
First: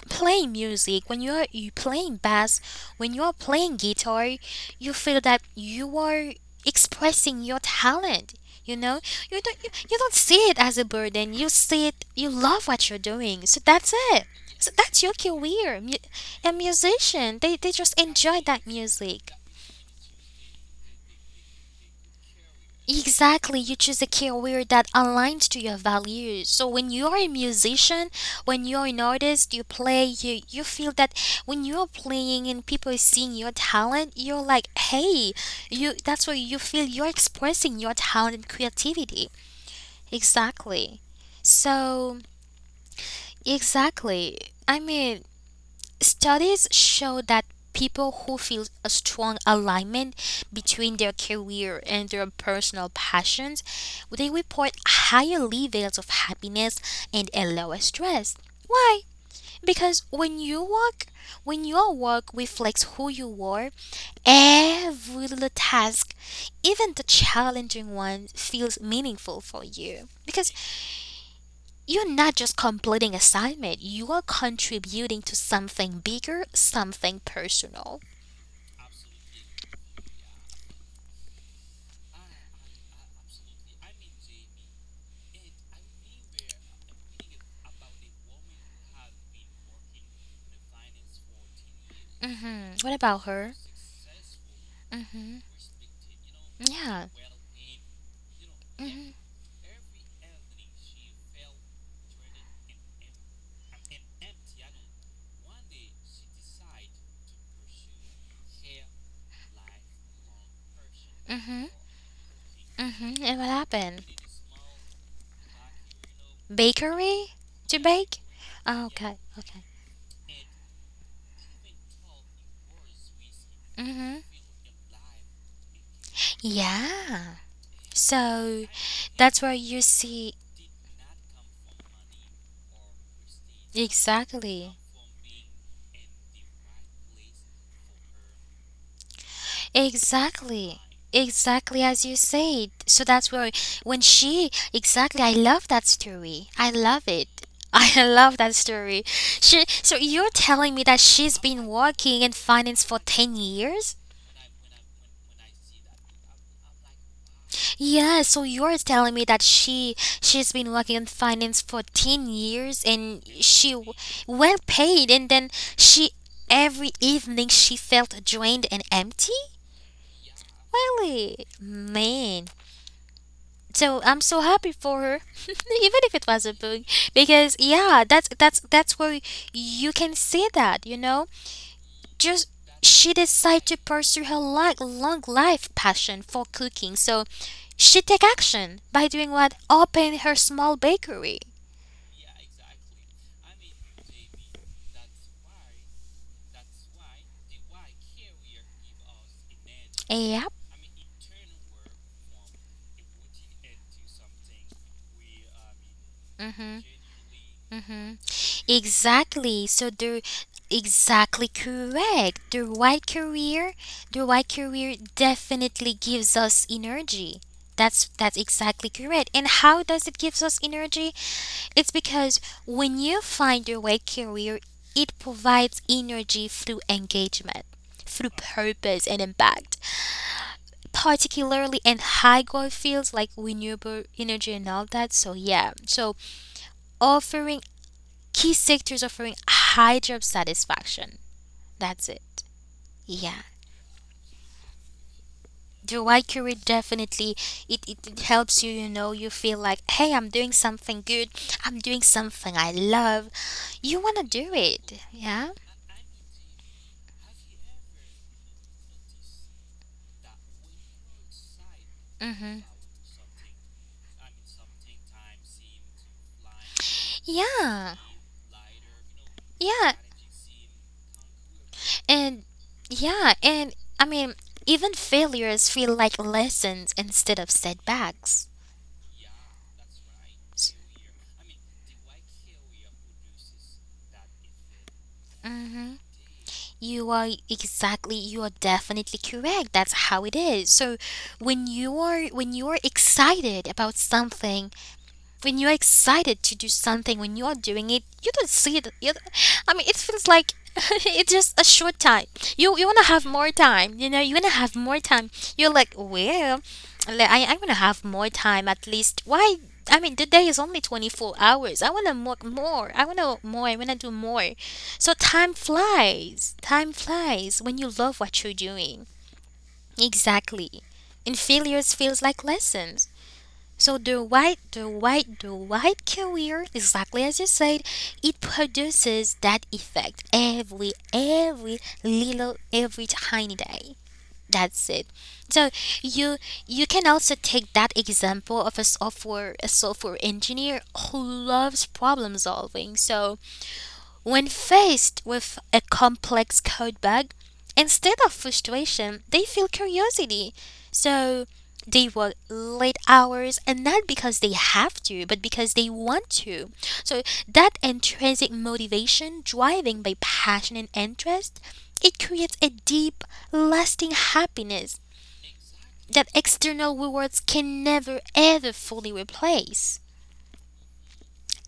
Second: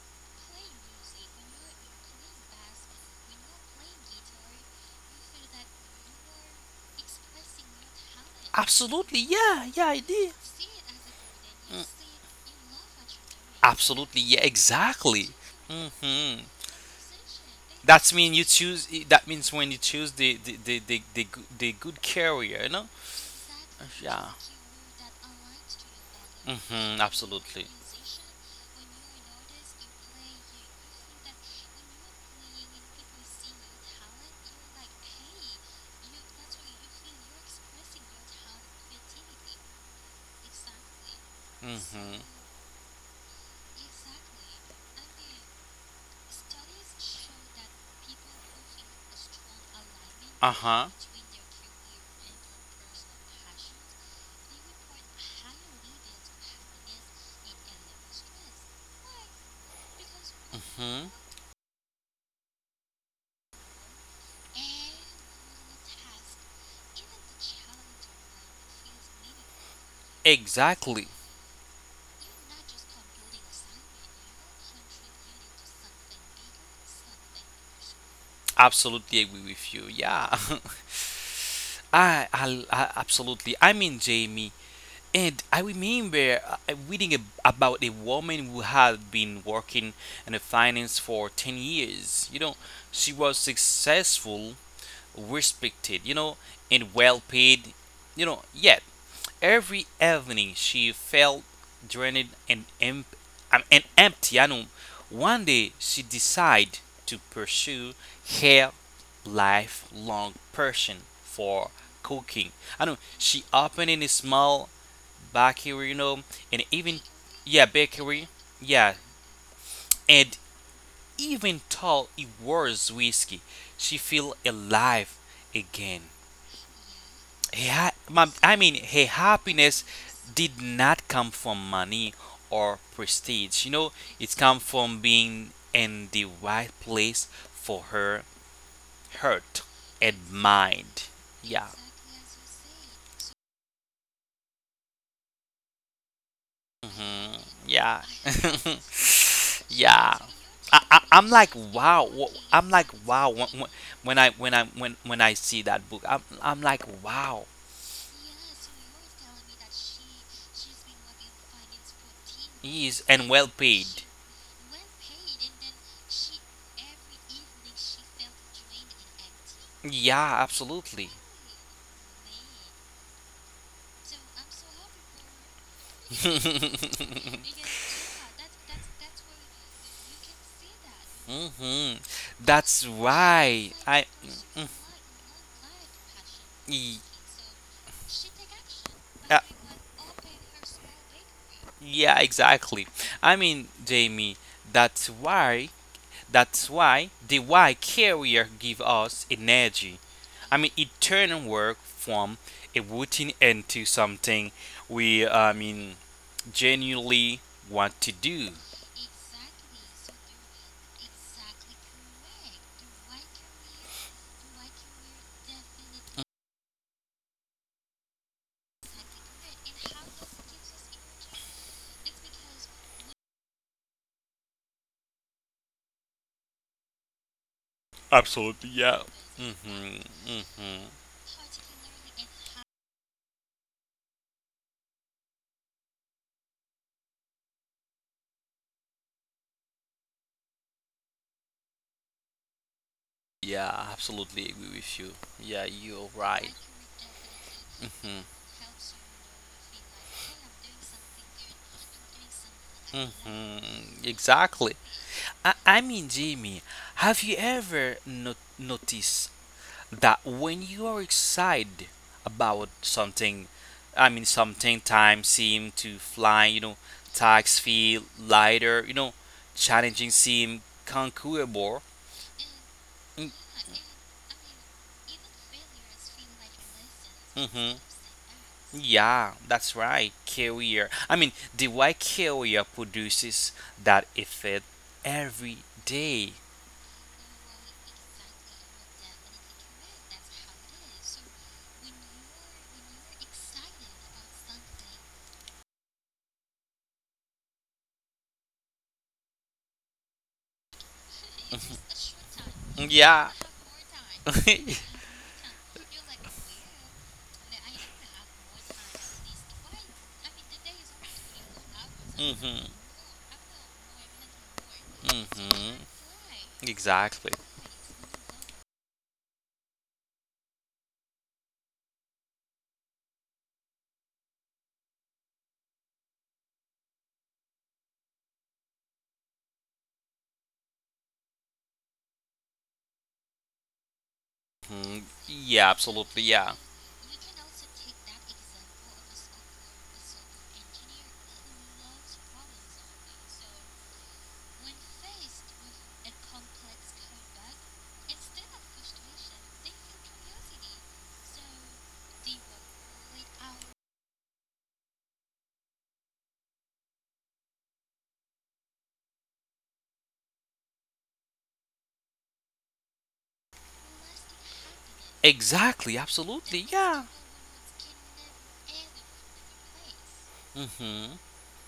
[SPEAKER 1] playing music, when you are you playing bass, when you are playing guitar, you feel that you are expressing your talent. You know,
[SPEAKER 2] Absolutely. Yeah. Yeah.
[SPEAKER 1] you
[SPEAKER 2] I
[SPEAKER 1] don't
[SPEAKER 2] did.
[SPEAKER 1] see it as a burden. You
[SPEAKER 2] Mm,
[SPEAKER 1] see it. You love what you're doing. So that's
[SPEAKER 2] absolutely.
[SPEAKER 1] it.
[SPEAKER 2] Yeah.
[SPEAKER 1] So that's your
[SPEAKER 2] Exactly.
[SPEAKER 1] career.
[SPEAKER 2] Mm hmm.
[SPEAKER 1] A musician, they just
[SPEAKER 2] That's mean
[SPEAKER 1] enjoy
[SPEAKER 2] you
[SPEAKER 1] that
[SPEAKER 2] choose. That
[SPEAKER 1] music.
[SPEAKER 2] means when you choose the the good career, you know.
[SPEAKER 1] Exactly, you choose a
[SPEAKER 2] Yeah.
[SPEAKER 1] career that aligns to your values. So when
[SPEAKER 2] Mm-hmm.
[SPEAKER 1] you are a
[SPEAKER 2] Absolutely.
[SPEAKER 1] musician, when you're an artist, you play, you feel that when you're playing and people are seeing your talent, you're like, hey, you. That's where you feel you're expressing your talent and creativity. Exactly.
[SPEAKER 2] Mm-hmm.
[SPEAKER 1] So exactly. I mean, studies show that people who feel a strong alignment
[SPEAKER 2] Uh huh.
[SPEAKER 1] between their career and their personal passions, they report higher levels of happiness and a lower stress. Why? Because
[SPEAKER 2] Mm-hmm.
[SPEAKER 1] when your work reflects who you are, every little task, even the challenging one, feels meaningful for you. Because
[SPEAKER 2] Exactly.
[SPEAKER 1] you're not just completing assignment, you are contributing to something bigger, something personal.
[SPEAKER 2] Absolutely agree with you. Yeah. I absolutely. I mean, Jamie. And I remember reading about a woman who had been working in the finance for 10 years. You know,
[SPEAKER 1] Hmm. What
[SPEAKER 2] she
[SPEAKER 1] about
[SPEAKER 2] was
[SPEAKER 1] her?
[SPEAKER 2] successful, respected, you know, and
[SPEAKER 1] Yeah.
[SPEAKER 2] well paid. You know, yet
[SPEAKER 1] Hmm.
[SPEAKER 2] every evening she felt drained and and empty. I know one day she decided to pursue her lifelong passion
[SPEAKER 1] Hmm.
[SPEAKER 2] for cooking. I know
[SPEAKER 1] Hmm. And
[SPEAKER 2] she
[SPEAKER 1] what
[SPEAKER 2] opened in
[SPEAKER 1] happened?
[SPEAKER 2] a small bakery, you know, and even
[SPEAKER 1] Bakery?
[SPEAKER 2] yeah,
[SPEAKER 1] To bake?
[SPEAKER 2] bakery,
[SPEAKER 1] Oh,
[SPEAKER 2] yeah,
[SPEAKER 1] okay. Okay.
[SPEAKER 2] and even though it was whiskey, she
[SPEAKER 1] Hmm.
[SPEAKER 2] felt alive again.
[SPEAKER 1] Yeah.
[SPEAKER 2] Her
[SPEAKER 1] So
[SPEAKER 2] her
[SPEAKER 1] that's where you
[SPEAKER 2] happiness
[SPEAKER 1] see
[SPEAKER 2] did not come from money or prestige. You know, it come
[SPEAKER 1] exactly.
[SPEAKER 2] from being in the right place for her heart and
[SPEAKER 1] Exactly.
[SPEAKER 2] mind. Yeah.
[SPEAKER 1] Exactly as you said. So that's where when she exactly, I love that story. I love it. I
[SPEAKER 2] Yeah.
[SPEAKER 1] love that story. She, so
[SPEAKER 2] Yeah.
[SPEAKER 1] you're telling me that
[SPEAKER 2] I'm
[SPEAKER 1] she's
[SPEAKER 2] like
[SPEAKER 1] been
[SPEAKER 2] wow.
[SPEAKER 1] working in
[SPEAKER 2] I'm
[SPEAKER 1] finance
[SPEAKER 2] like
[SPEAKER 1] for
[SPEAKER 2] wow
[SPEAKER 1] 10 years?
[SPEAKER 2] when I when I when I see that book. I'm like wow.
[SPEAKER 1] Yeah, so you're telling me that she's been working in finance for 10 years
[SPEAKER 2] He is
[SPEAKER 1] and
[SPEAKER 2] and well paid.
[SPEAKER 1] well paid, and then she every evening she felt drained and empty?
[SPEAKER 2] Yeah, absolutely.
[SPEAKER 1] Really? Man. So I'm so happy for her, even if it was a bug, because yeah, that's where you can see that you know,
[SPEAKER 2] hmm
[SPEAKER 1] just
[SPEAKER 2] That's
[SPEAKER 1] she decided
[SPEAKER 2] why
[SPEAKER 1] to
[SPEAKER 2] I.
[SPEAKER 1] pursue her
[SPEAKER 2] Mm,
[SPEAKER 1] like long life passion for cooking,
[SPEAKER 2] y-
[SPEAKER 1] so she take action by doing
[SPEAKER 2] uh,
[SPEAKER 1] what open her small bakery.
[SPEAKER 2] yeah, exactly. I mean, Jamie, that's why. That's why the Y carrier give us energy.
[SPEAKER 1] Yep.
[SPEAKER 2] It turn work from a routine into something we. I mean,
[SPEAKER 1] Mhm.
[SPEAKER 2] genuinely want to do.
[SPEAKER 1] Exactly. So the exactly correct. The right career definitely gives us energy. That's exactly correct. And how does it gives us energy? It's because when you find your right career, it provides energy through engagement, through
[SPEAKER 2] Absolutely, yeah.
[SPEAKER 1] purpose and impact,
[SPEAKER 2] Mm-hmm. Mm-hmm.
[SPEAKER 1] particularly in high growth fields like renewable energy and all that. So yeah. So offering Key sectors offering high job satisfaction. That's it. Yeah.
[SPEAKER 2] Yeah, I absolutely agree with you. Yeah,
[SPEAKER 1] The
[SPEAKER 2] you're
[SPEAKER 1] right career
[SPEAKER 2] right.
[SPEAKER 1] definitely it
[SPEAKER 2] Mm-hmm.
[SPEAKER 1] helps you, you know, you feel like, hey, I'm doing something good, I'm doing something I love. You
[SPEAKER 2] Mm-hmm.
[SPEAKER 1] wanna do
[SPEAKER 2] Exactly.
[SPEAKER 1] it. Yeah?
[SPEAKER 2] Jamie, have you ever not noticed that when you are excited
[SPEAKER 1] Mm-hmm.
[SPEAKER 2] about something, time seem to fly, you know, tags
[SPEAKER 1] Yeah.
[SPEAKER 2] feel lighter, you know,
[SPEAKER 1] Yeah.
[SPEAKER 2] challenging seem conquerable.
[SPEAKER 1] And yeah,
[SPEAKER 2] Mm,
[SPEAKER 1] and I mean, even failures feel like lessons instead of
[SPEAKER 2] mhm.
[SPEAKER 1] setbacks.
[SPEAKER 2] Yeah, that's right. Carrier. I mean, the white carrier produces that effect every
[SPEAKER 1] Mhm.
[SPEAKER 2] day.
[SPEAKER 1] You are definitely correct. That's how it is. So when you are excited about something, when you're excited to do something, when you're doing it, you don't see it. You don't- I mean, it feels like it's just a short time. You wanna have
[SPEAKER 2] Yeah.
[SPEAKER 1] more time. You know, you wanna have more time. You're like, well, like, I wanna have more time at least. Why? I mean, the day is only 24 hours. I wanna work
[SPEAKER 2] hmm
[SPEAKER 1] more. I wanna more. I wanna do more. So time
[SPEAKER 2] hmm
[SPEAKER 1] flies. Time
[SPEAKER 2] Exactly.
[SPEAKER 1] flies when you love what you're doing. Exactly. And failures feels like lessons. So the white carrier, exactly as you said, it produces that effect every tiny day. That's
[SPEAKER 2] Mm,
[SPEAKER 1] it.
[SPEAKER 2] yeah,
[SPEAKER 1] So
[SPEAKER 2] absolutely.
[SPEAKER 1] you
[SPEAKER 2] Yeah.
[SPEAKER 1] you can also take that example of a software engineer who loves problem solving. So when faced with a complex code bug, instead of frustration, they feel curiosity. So they work late hours and not because they have to, but because they want to. So that intrinsic motivation, driving by passion and interest, it creates a deep, lasting happiness
[SPEAKER 2] Exactly.
[SPEAKER 1] that
[SPEAKER 2] Absolutely.
[SPEAKER 1] external
[SPEAKER 2] Yeah.
[SPEAKER 1] rewards can never ever fully replace.
[SPEAKER 2] Mm-hmm.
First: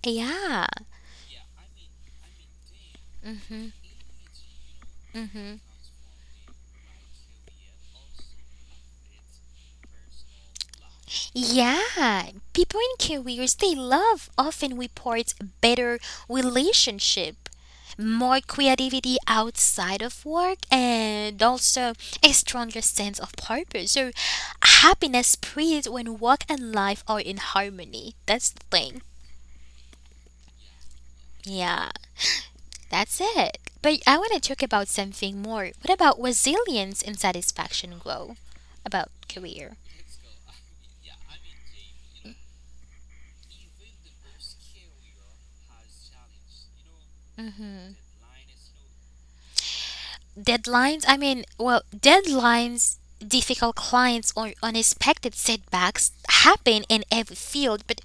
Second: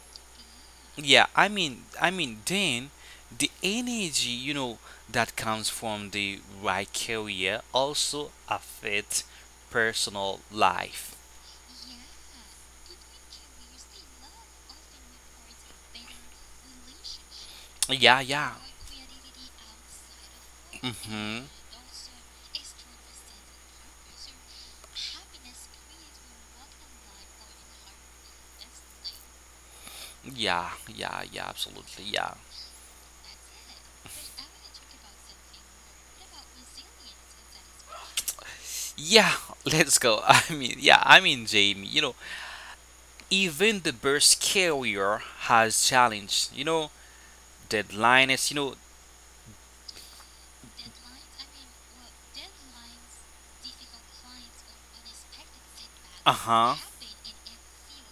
[SPEAKER 1] Yeah.
[SPEAKER 2] Then the
[SPEAKER 1] Mm-hmm.
[SPEAKER 2] energy, you know, that
[SPEAKER 1] Mm-hmm.
[SPEAKER 2] comes from the right career also affects personal life.
[SPEAKER 1] Yeah, people in careers they love often report better relationship,
[SPEAKER 2] Yeah,
[SPEAKER 1] more
[SPEAKER 2] yeah.
[SPEAKER 1] creativity outside of work, and
[SPEAKER 2] Mm-hmm.
[SPEAKER 1] also a stronger sense of purpose. So, happiness spreads when work and life are in harmony. That's the thing.
[SPEAKER 2] Yeah, yeah, yeah,
[SPEAKER 1] Yeah,
[SPEAKER 2] absolutely, yeah.
[SPEAKER 1] that's it. But I want to talk about something more. What about resilience and satisfaction grow about
[SPEAKER 2] Yeah,
[SPEAKER 1] career?
[SPEAKER 2] let's go. Jamie, you know, even the best carrier has challenge, you know,
[SPEAKER 1] Mm-hmm.
[SPEAKER 2] deadlines, you know,
[SPEAKER 1] Deadlines? I mean, well, deadlines, difficult clients, or unexpected setbacks
[SPEAKER 2] uh-huh.
[SPEAKER 1] happen in every field, but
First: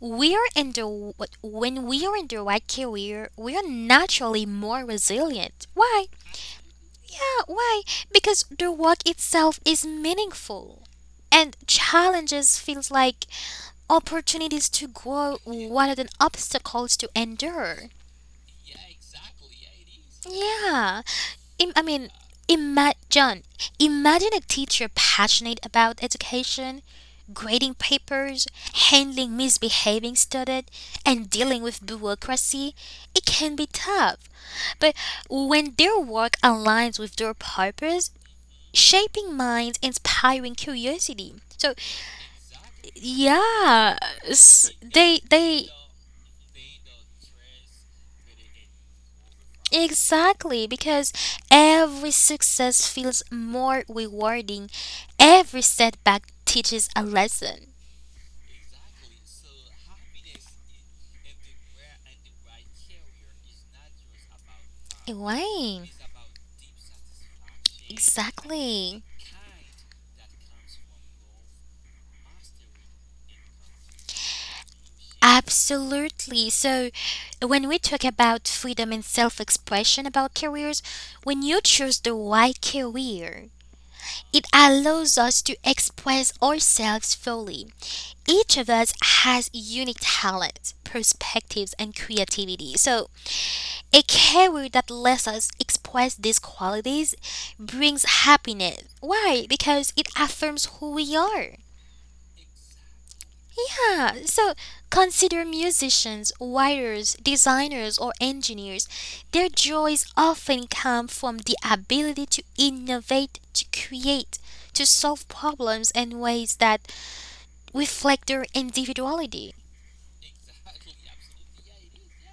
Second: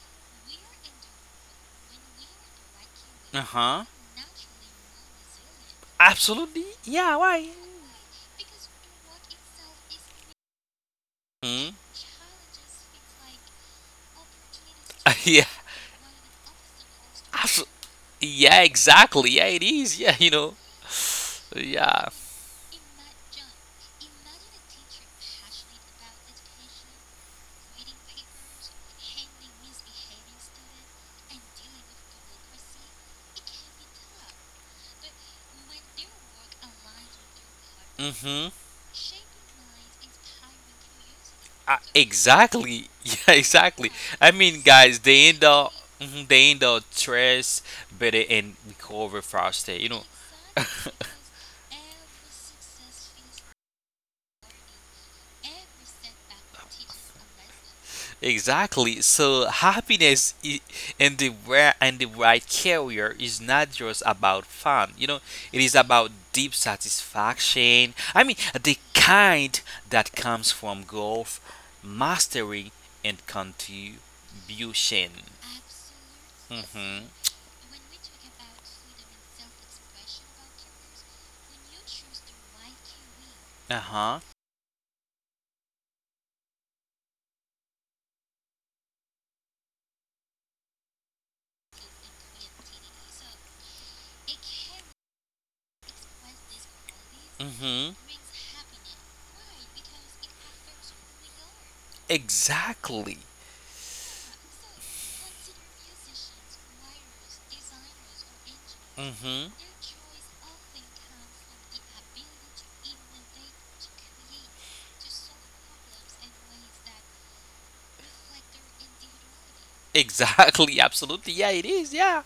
[SPEAKER 1] we are in the when we are in the right career, we are
[SPEAKER 2] Uh-huh.
[SPEAKER 1] naturally more resilient. Why?
[SPEAKER 2] Absolutely. Yeah,
[SPEAKER 1] Yeah,
[SPEAKER 2] why?
[SPEAKER 1] why? Because the work itself is meaningful. And
[SPEAKER 2] Hmm.
[SPEAKER 1] challenges feels like opportunities to grow
[SPEAKER 2] Yeah.
[SPEAKER 1] rather than obstacles to
[SPEAKER 2] Absolutely.
[SPEAKER 1] endure.
[SPEAKER 2] Yeah, exactly. Yeah, it is. Yeah, you know.
[SPEAKER 1] Yeah. I mean,
[SPEAKER 2] Yeah.
[SPEAKER 1] John, imagine a teacher passionate about education, grading papers, handling misbehaving students, and dealing with bureaucracy. It can be tough, but when their work aligns with their purpose,
[SPEAKER 2] Mm-hmm.
[SPEAKER 1] shaping minds, inspiring curiosity. So
[SPEAKER 2] Exactly. Yeah, exactly.
[SPEAKER 1] yeah,
[SPEAKER 2] I mean,
[SPEAKER 1] s-
[SPEAKER 2] guys,
[SPEAKER 1] they
[SPEAKER 2] they end
[SPEAKER 1] they
[SPEAKER 2] up, mhm, they end up stressed, better and recover faster. You know.
[SPEAKER 1] exactly, because every success feels more rewarding. Every setback teaches a lesson.
[SPEAKER 2] Exactly. In the where and the right career is not just about fun. You know, it is
[SPEAKER 1] Right.
[SPEAKER 2] about deep satisfaction. I mean, the
[SPEAKER 1] Exactly.
[SPEAKER 2] kind that comes from growth, mastery, and contribution.
[SPEAKER 1] Absolutely. So,
[SPEAKER 2] Mhm.
[SPEAKER 1] when we talk about freedom and self expression about careers, when you choose the right career,
[SPEAKER 2] Uh huh.
[SPEAKER 1] it allows us to express ourselves fully. Each of us has unique talents, perspectives, and creativity. So, a career that lets us express these qualities
[SPEAKER 2] Mhm.
[SPEAKER 1] brings happiness. Why? Because it affirms who we are.
[SPEAKER 2] Exactly.
[SPEAKER 1] Yeah, so consider musicians, writers, designers, or engineers. Their
[SPEAKER 2] Mhm.
[SPEAKER 1] joys often come from the ability to innovate, to create, to solve problems in ways that reflect their individuality.
[SPEAKER 2] Exactly. Absolutely. Yeah, it is. Yeah.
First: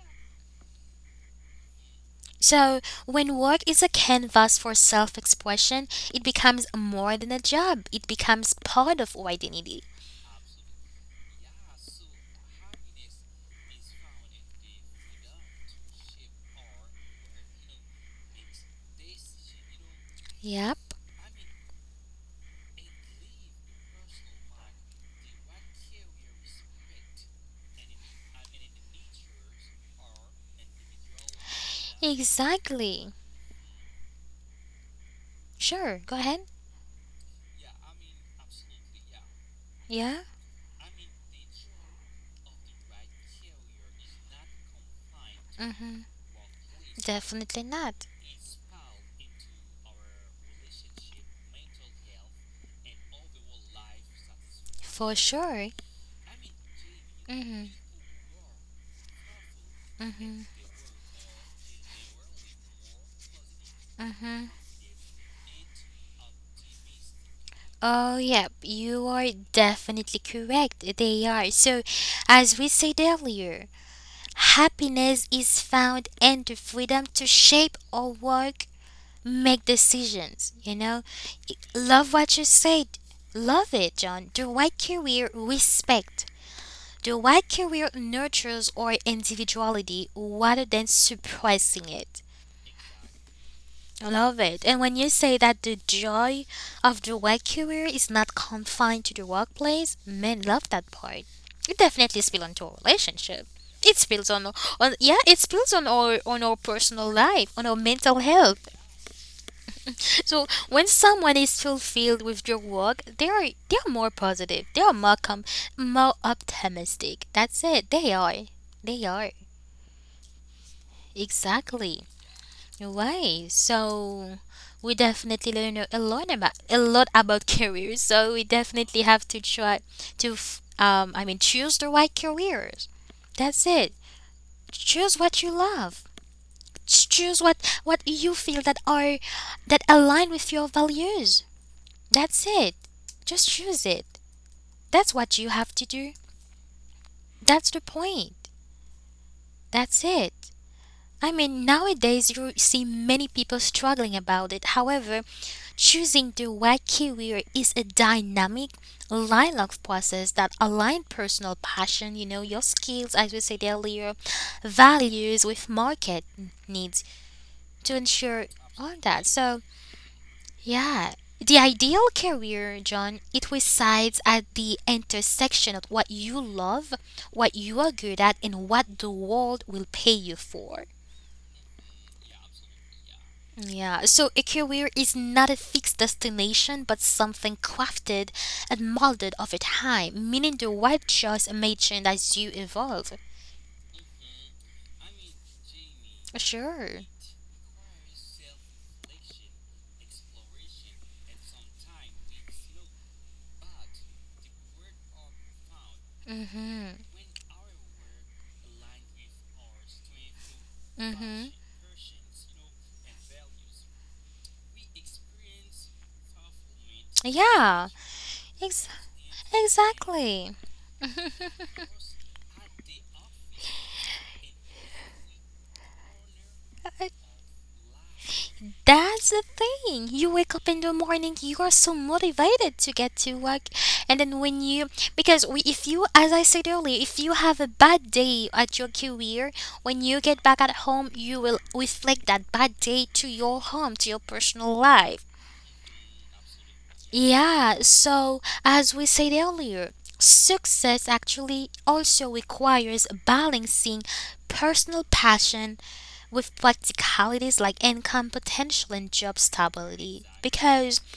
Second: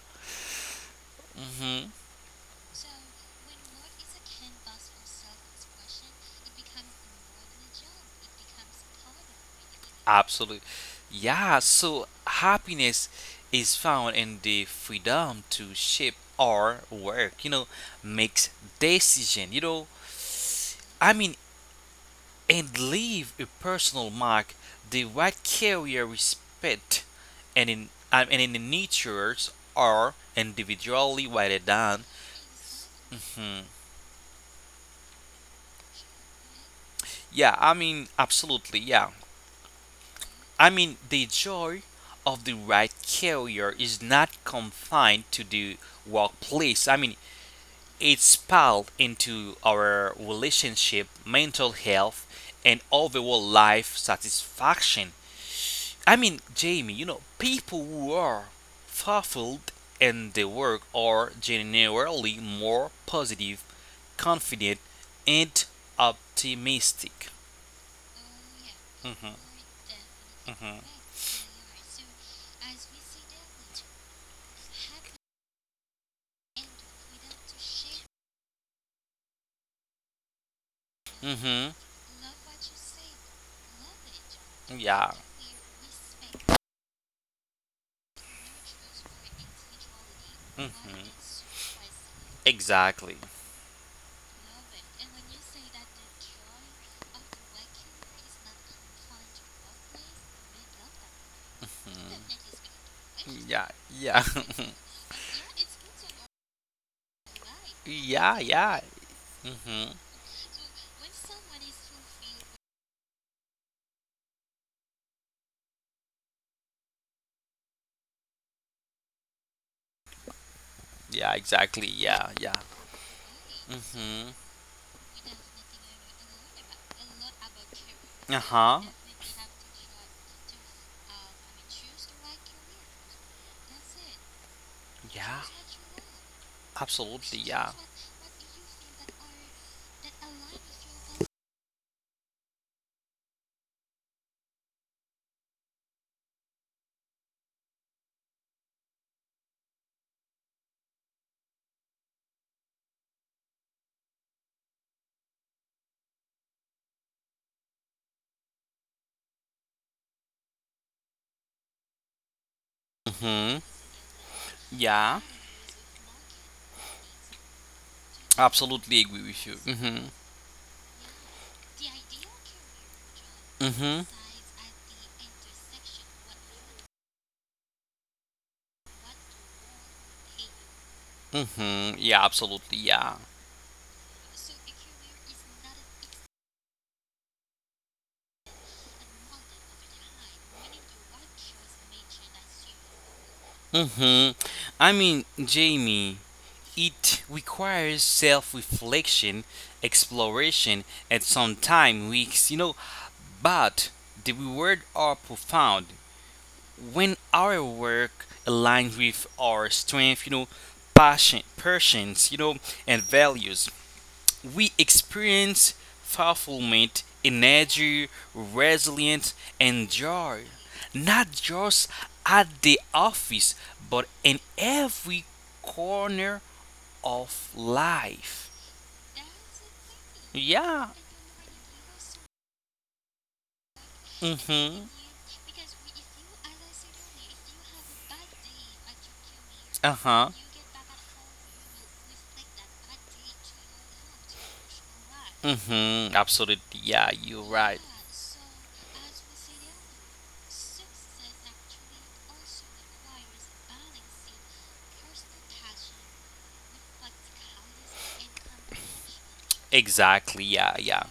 [SPEAKER 2] Mhm.
[SPEAKER 1] So, when work is a canvas for self expression, it becomes more than a job, it becomes part of our identity.
[SPEAKER 2] Absolutely. Yeah, so happiness is found in the freedom to shape our work, you know, makes decision, you know,
[SPEAKER 1] Yep,
[SPEAKER 2] I mean, and leave a personal mark the right carrier respect and in the natures are individually rather than
[SPEAKER 1] exactly.
[SPEAKER 2] hmm,
[SPEAKER 1] Sure, go ahead.
[SPEAKER 2] yeah, I mean absolutely yeah.
[SPEAKER 1] Yeah,
[SPEAKER 2] I mean, the joy of the right career is not confined to the
[SPEAKER 1] mm-hmm,
[SPEAKER 2] workplace. I mean,
[SPEAKER 1] definitely not.
[SPEAKER 2] it's spilled into our relationship, mental health, and overall life satisfaction.
[SPEAKER 1] For sure.
[SPEAKER 2] I mean, Jamie, you know, people
[SPEAKER 1] Mm-hmm.
[SPEAKER 2] who are fulfilled in
[SPEAKER 1] Mm-hmm.
[SPEAKER 2] their work are generally more positive,
[SPEAKER 1] Mm-hmm.
[SPEAKER 2] confident, and optimistic.
[SPEAKER 1] Oh, yep, you
[SPEAKER 2] Mm-hmm.
[SPEAKER 1] are definitely
[SPEAKER 2] Mm-hmm.
[SPEAKER 1] correct. They are. So, as we said earlier, happiness is found in the freedom to shape our work, make decisions, you know?
[SPEAKER 2] Mm-hmm.
[SPEAKER 1] Love what you said. Love it, John. The right
[SPEAKER 2] Yeah.
[SPEAKER 1] career respect. The right career nurtures our individuality rather than
[SPEAKER 2] Mm-hmm.
[SPEAKER 1] suppressing it.
[SPEAKER 2] Exactly.
[SPEAKER 1] I love it. And when you say that the joy of the right career is not confined to the workplace, men love that part. It definitely spills onto our
[SPEAKER 2] Mhm.
[SPEAKER 1] relationship.
[SPEAKER 2] Yeah.
[SPEAKER 1] It
[SPEAKER 2] Yeah.
[SPEAKER 1] spills on, on yeah, it spills on our personal life, on our mental
[SPEAKER 2] Yeah.
[SPEAKER 1] health.
[SPEAKER 2] Yeah. Mm-hmm.
[SPEAKER 1] So when someone is fulfilled with your work, they are more positive. They are more optimistic. That's it. They are. They are.
[SPEAKER 2] Yeah. Exactly.
[SPEAKER 1] Exactly.
[SPEAKER 2] Yeah. Yeah.
[SPEAKER 1] Why?
[SPEAKER 2] Mm-hmm.
[SPEAKER 1] So we definitely learn a lot about a lot about careers. So we
[SPEAKER 2] Uh-huh.
[SPEAKER 1] definitely have to try to I mean choose the right careers. That's it. Choose what
[SPEAKER 2] Yeah,
[SPEAKER 1] you love. Choose
[SPEAKER 2] absolutely.
[SPEAKER 1] what
[SPEAKER 2] Yeah.
[SPEAKER 1] what you feel that are that align with your values. That's it. Just choose it. That's what you have to do. That's the point. That's it. I mean, nowadays you see many people struggling about it. However, choosing the right career is a dynamic, lifelong process that aligns personal passion, you know, your skills, as we
[SPEAKER 2] hmm
[SPEAKER 1] said earlier,
[SPEAKER 2] Yeah,
[SPEAKER 1] values with market needs to ensure all
[SPEAKER 2] absolutely agree
[SPEAKER 1] that.
[SPEAKER 2] with you.
[SPEAKER 1] So, yeah. The ideal career, John, it
[SPEAKER 2] Hmm
[SPEAKER 1] resides at the intersection of what you love, what you are good at, and what the world will pay you for.
[SPEAKER 2] Yeah, absolutely. Yeah.
[SPEAKER 1] Yeah, so a career is not a fixed destination but something crafted and molded over time, meaning the right choice may change as you evolve.
[SPEAKER 2] hmm I mean, Jamie,
[SPEAKER 1] Sure.
[SPEAKER 2] it requires self reflection, exploration, and sometime weeks, you know. But the rewards are profound
[SPEAKER 1] Mm-hmm.
[SPEAKER 2] when our work aligns with our strength, you know,
[SPEAKER 1] Mm-hmm.
[SPEAKER 2] passions, you know, and values we experience fulfillment,
[SPEAKER 1] Yeah,
[SPEAKER 2] energy,
[SPEAKER 1] ex-
[SPEAKER 2] resilience, and joy,
[SPEAKER 1] exactly.
[SPEAKER 2] not just at the office, but in every corner of life.
[SPEAKER 1] That's the thing. You wake up in
[SPEAKER 2] Yeah.
[SPEAKER 1] the morning, you are so motivated to get to work. And then
[SPEAKER 2] Mm-hmm.
[SPEAKER 1] because we, if you, as I said earlier, if you have a bad day at your career, when you
[SPEAKER 2] Uh-huh.
[SPEAKER 1] get back at home, you will reflect that bad day to your home, to your personal life.
[SPEAKER 2] Mm-hmm. Absolutely. Yeah, you're
[SPEAKER 1] Yeah,
[SPEAKER 2] right.
[SPEAKER 1] so as we said earlier, success actually also requires balancing personal passion with practicalities like income potential and job stability.
[SPEAKER 2] Exactly. Yeah,
[SPEAKER 1] Because
[SPEAKER 2] yeah.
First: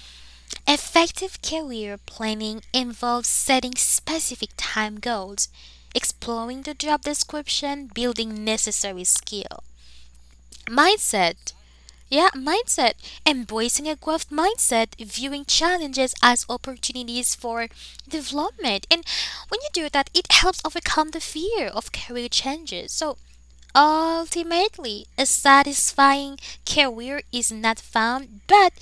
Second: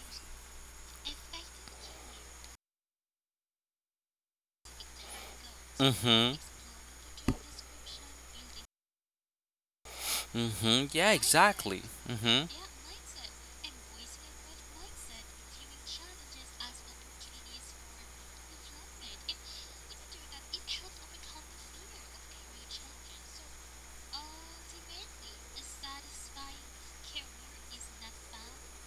[SPEAKER 1] effective career planning involves setting specific time goals,
[SPEAKER 2] Mm-hmm.
[SPEAKER 1] exploring the job description, building necessary skill.
[SPEAKER 2] Mm-hmm. Yeah,
[SPEAKER 1] Mindset.
[SPEAKER 2] exactly.
[SPEAKER 1] Yeah,
[SPEAKER 2] Mm-hmm.
[SPEAKER 1] mindset. Embracing a growth mindset, viewing challenges as opportunities for development. And when you do that, it helps overcome the fear of career changes. So, ultimately, a satisfying career is not found, but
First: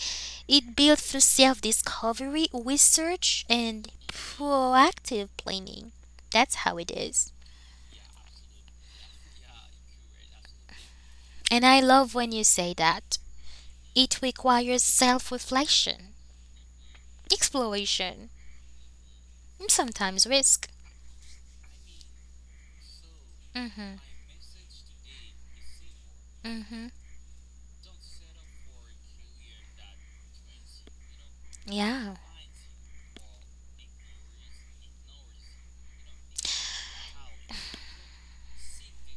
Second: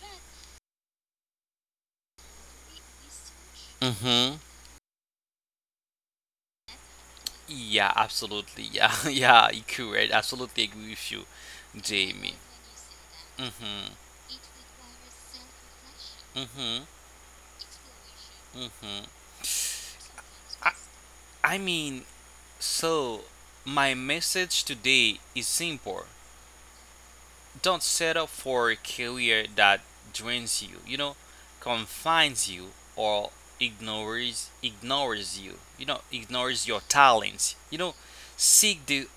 [SPEAKER 1] it built through self discovery, research, and
[SPEAKER 2] Mm-hmm.
[SPEAKER 1] proactive planning. That's how it is.
[SPEAKER 2] Yeah, absolutely. Yeah, yeah, you correct. Absolutely agree with you,
[SPEAKER 1] And I love when
[SPEAKER 2] Jamie.
[SPEAKER 1] you say that.
[SPEAKER 2] Mm-hmm.
[SPEAKER 1] It requires self reflection,
[SPEAKER 2] Mm-hmm.
[SPEAKER 1] exploration,
[SPEAKER 2] Mm-hmm.
[SPEAKER 1] and sometimes risk.
[SPEAKER 2] I, I mean, so
[SPEAKER 1] mm
[SPEAKER 2] my
[SPEAKER 1] hmm
[SPEAKER 2] message today is simple.
[SPEAKER 1] mm hmm
[SPEAKER 2] Don't settle for a career that drains you, you know,
[SPEAKER 1] Yeah.
[SPEAKER 2] confines you, or ignores you. You know, ignores your talents. You know, seek the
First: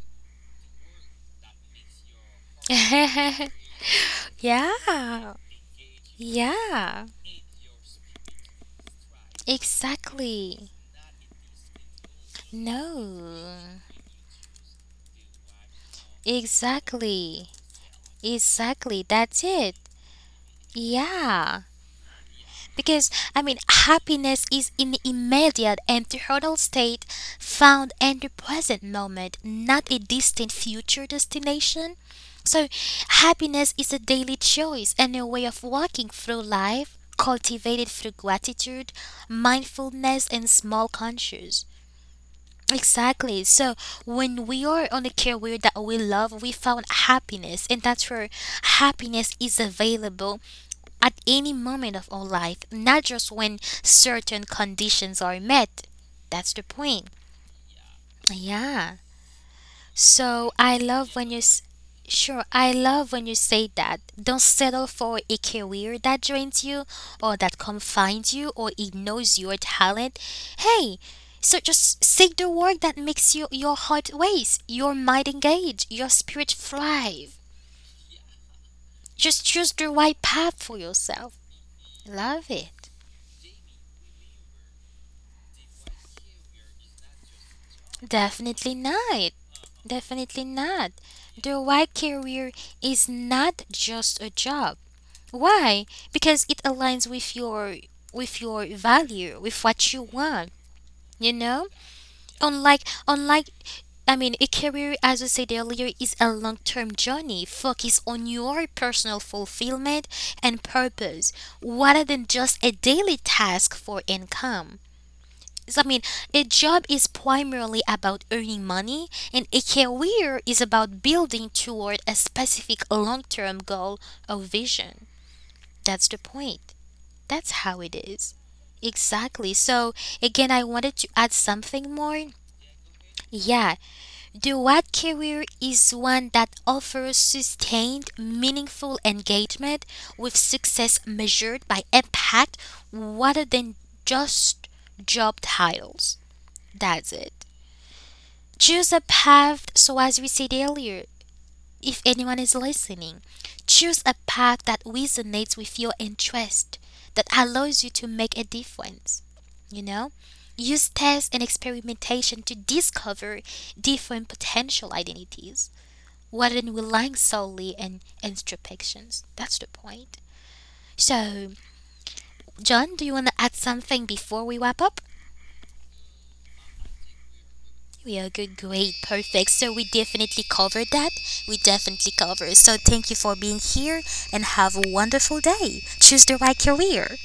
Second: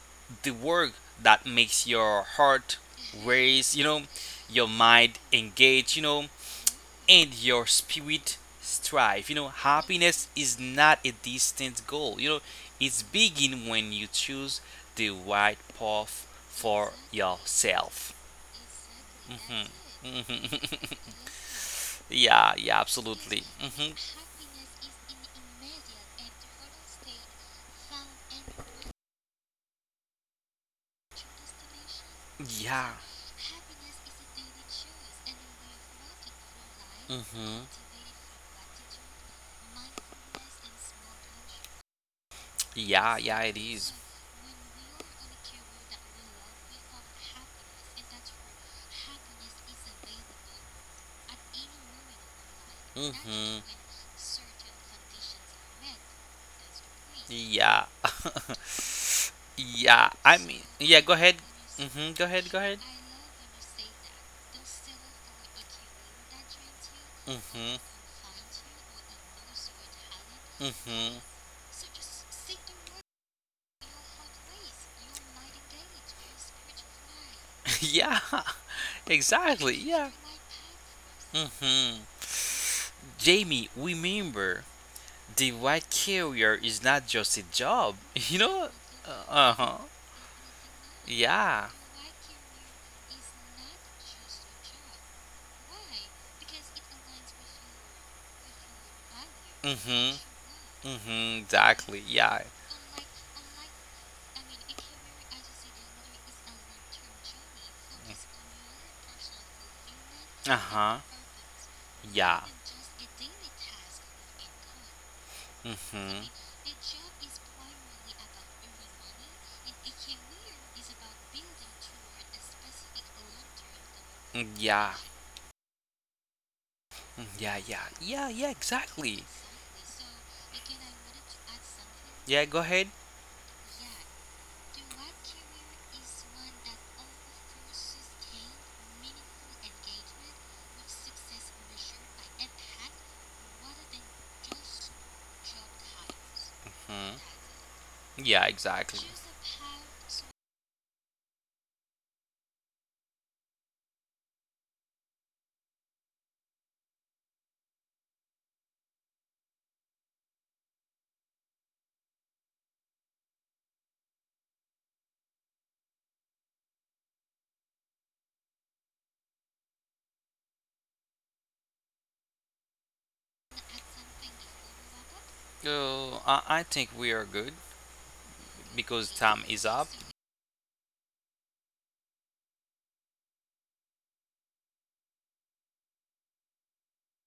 [SPEAKER 2] work that makes your heart race. You know, your mind
[SPEAKER 1] yeah.
[SPEAKER 2] engage, you know,
[SPEAKER 1] Yeah.
[SPEAKER 2] and your spirit strive. You know, happiness is
[SPEAKER 1] Exactly.
[SPEAKER 2] not a distant goal. You know, it's
[SPEAKER 1] No.
[SPEAKER 2] begin when you choose the right path for
[SPEAKER 1] Exactly.
[SPEAKER 2] yourself.
[SPEAKER 1] Exactly, that's
[SPEAKER 2] Mhm.
[SPEAKER 1] it.
[SPEAKER 2] Mhm.
[SPEAKER 1] Yeah.
[SPEAKER 2] Yeah, yeah,
[SPEAKER 1] Because, I
[SPEAKER 2] absolutely.
[SPEAKER 1] mean, happiness is an immediate and eternal state found in the present moment, not a distant future destination. So,
[SPEAKER 2] Yeah.
[SPEAKER 1] happiness is a daily choice and a way of walking through life
[SPEAKER 2] hmm
[SPEAKER 1] cultivated through gratitude, mindfulness, and small conscious.
[SPEAKER 2] Yeah, yeah,
[SPEAKER 1] Exactly.
[SPEAKER 2] it
[SPEAKER 1] So
[SPEAKER 2] is.
[SPEAKER 1] when we are on a career that we love, we found happiness, and that's where happiness is available at any moment of our life, not just when
[SPEAKER 2] Mm-hmm.
[SPEAKER 1] certain conditions are met. That's the point.
[SPEAKER 2] Yeah.
[SPEAKER 1] Yeah. So I
[SPEAKER 2] Go
[SPEAKER 1] love when
[SPEAKER 2] ahead.
[SPEAKER 1] you. S-
[SPEAKER 2] Mm-hmm. Go ahead.
[SPEAKER 1] Sure,
[SPEAKER 2] Go
[SPEAKER 1] I
[SPEAKER 2] ahead.
[SPEAKER 1] love when you say that. Don't settle for a career that drains you or that
[SPEAKER 2] Mm-hmm.
[SPEAKER 1] confines you or ignores your talent. Hey,
[SPEAKER 2] Mm-hmm.
[SPEAKER 1] so just seek the work that makes you your heart race, your mind engage, your spirit thrive.
[SPEAKER 2] Yeah.
[SPEAKER 1] Just choose
[SPEAKER 2] Exactly.
[SPEAKER 1] the
[SPEAKER 2] Yeah.
[SPEAKER 1] right path for yourself.
[SPEAKER 2] Mm-hmm.
[SPEAKER 1] Love it.
[SPEAKER 2] Jamie, remember, the white carrier is not just a job. You know.
[SPEAKER 1] Definitely not.
[SPEAKER 2] Uh huh.
[SPEAKER 1] Definitely not. The
[SPEAKER 2] Yeah.
[SPEAKER 1] white career is not just a job. Why? Because it aligns with your value, with what you want,
[SPEAKER 2] Mm-hmm.
[SPEAKER 1] you
[SPEAKER 2] Mm-hmm.
[SPEAKER 1] know?
[SPEAKER 2] Exactly. Yeah.
[SPEAKER 1] Unlike unlike I mean a career as we said earlier is a long term journey. Focus on your personal fulfillment and
[SPEAKER 2] Uh-huh.
[SPEAKER 1] purpose rather than
[SPEAKER 2] Yeah.
[SPEAKER 1] just a daily task for income. So, I mean, a
[SPEAKER 2] Mm-hmm.
[SPEAKER 1] job is primarily about earning money, and a career is about building toward a specific long term goal or
[SPEAKER 2] Mm, yeah.
[SPEAKER 1] vision. That's the point.
[SPEAKER 2] Mm,
[SPEAKER 1] That's
[SPEAKER 2] yeah.
[SPEAKER 1] how
[SPEAKER 2] Yeah.
[SPEAKER 1] it
[SPEAKER 2] Yeah.
[SPEAKER 1] is.
[SPEAKER 2] Yeah. Exactly.
[SPEAKER 1] Exactly. So, again, I wanted to add something more.
[SPEAKER 2] Yeah. Go ahead.
[SPEAKER 1] Yeah, the what career is one that offers sustained, meaningful engagement with success measured by impact rather than just job titles.
[SPEAKER 2] hmm
[SPEAKER 1] That's it.
[SPEAKER 2] Yeah. Exactly.
[SPEAKER 1] Choose a path, so as we said earlier, if anyone is listening, choose a path that resonates with your interest, that allows you to make a difference. You know? Use tests and experimentation to discover different potential identities rather than relying solely on introspections. That's the point. So, John, do you want to add something before we wrap up?
[SPEAKER 2] So I think we are good.
[SPEAKER 1] We are good, great,
[SPEAKER 2] Because time
[SPEAKER 1] perfect.
[SPEAKER 2] is
[SPEAKER 1] So we
[SPEAKER 2] up.
[SPEAKER 1] definitely covered that. We definitely covered. So thank you for being here and have a wonderful day. Choose the right career.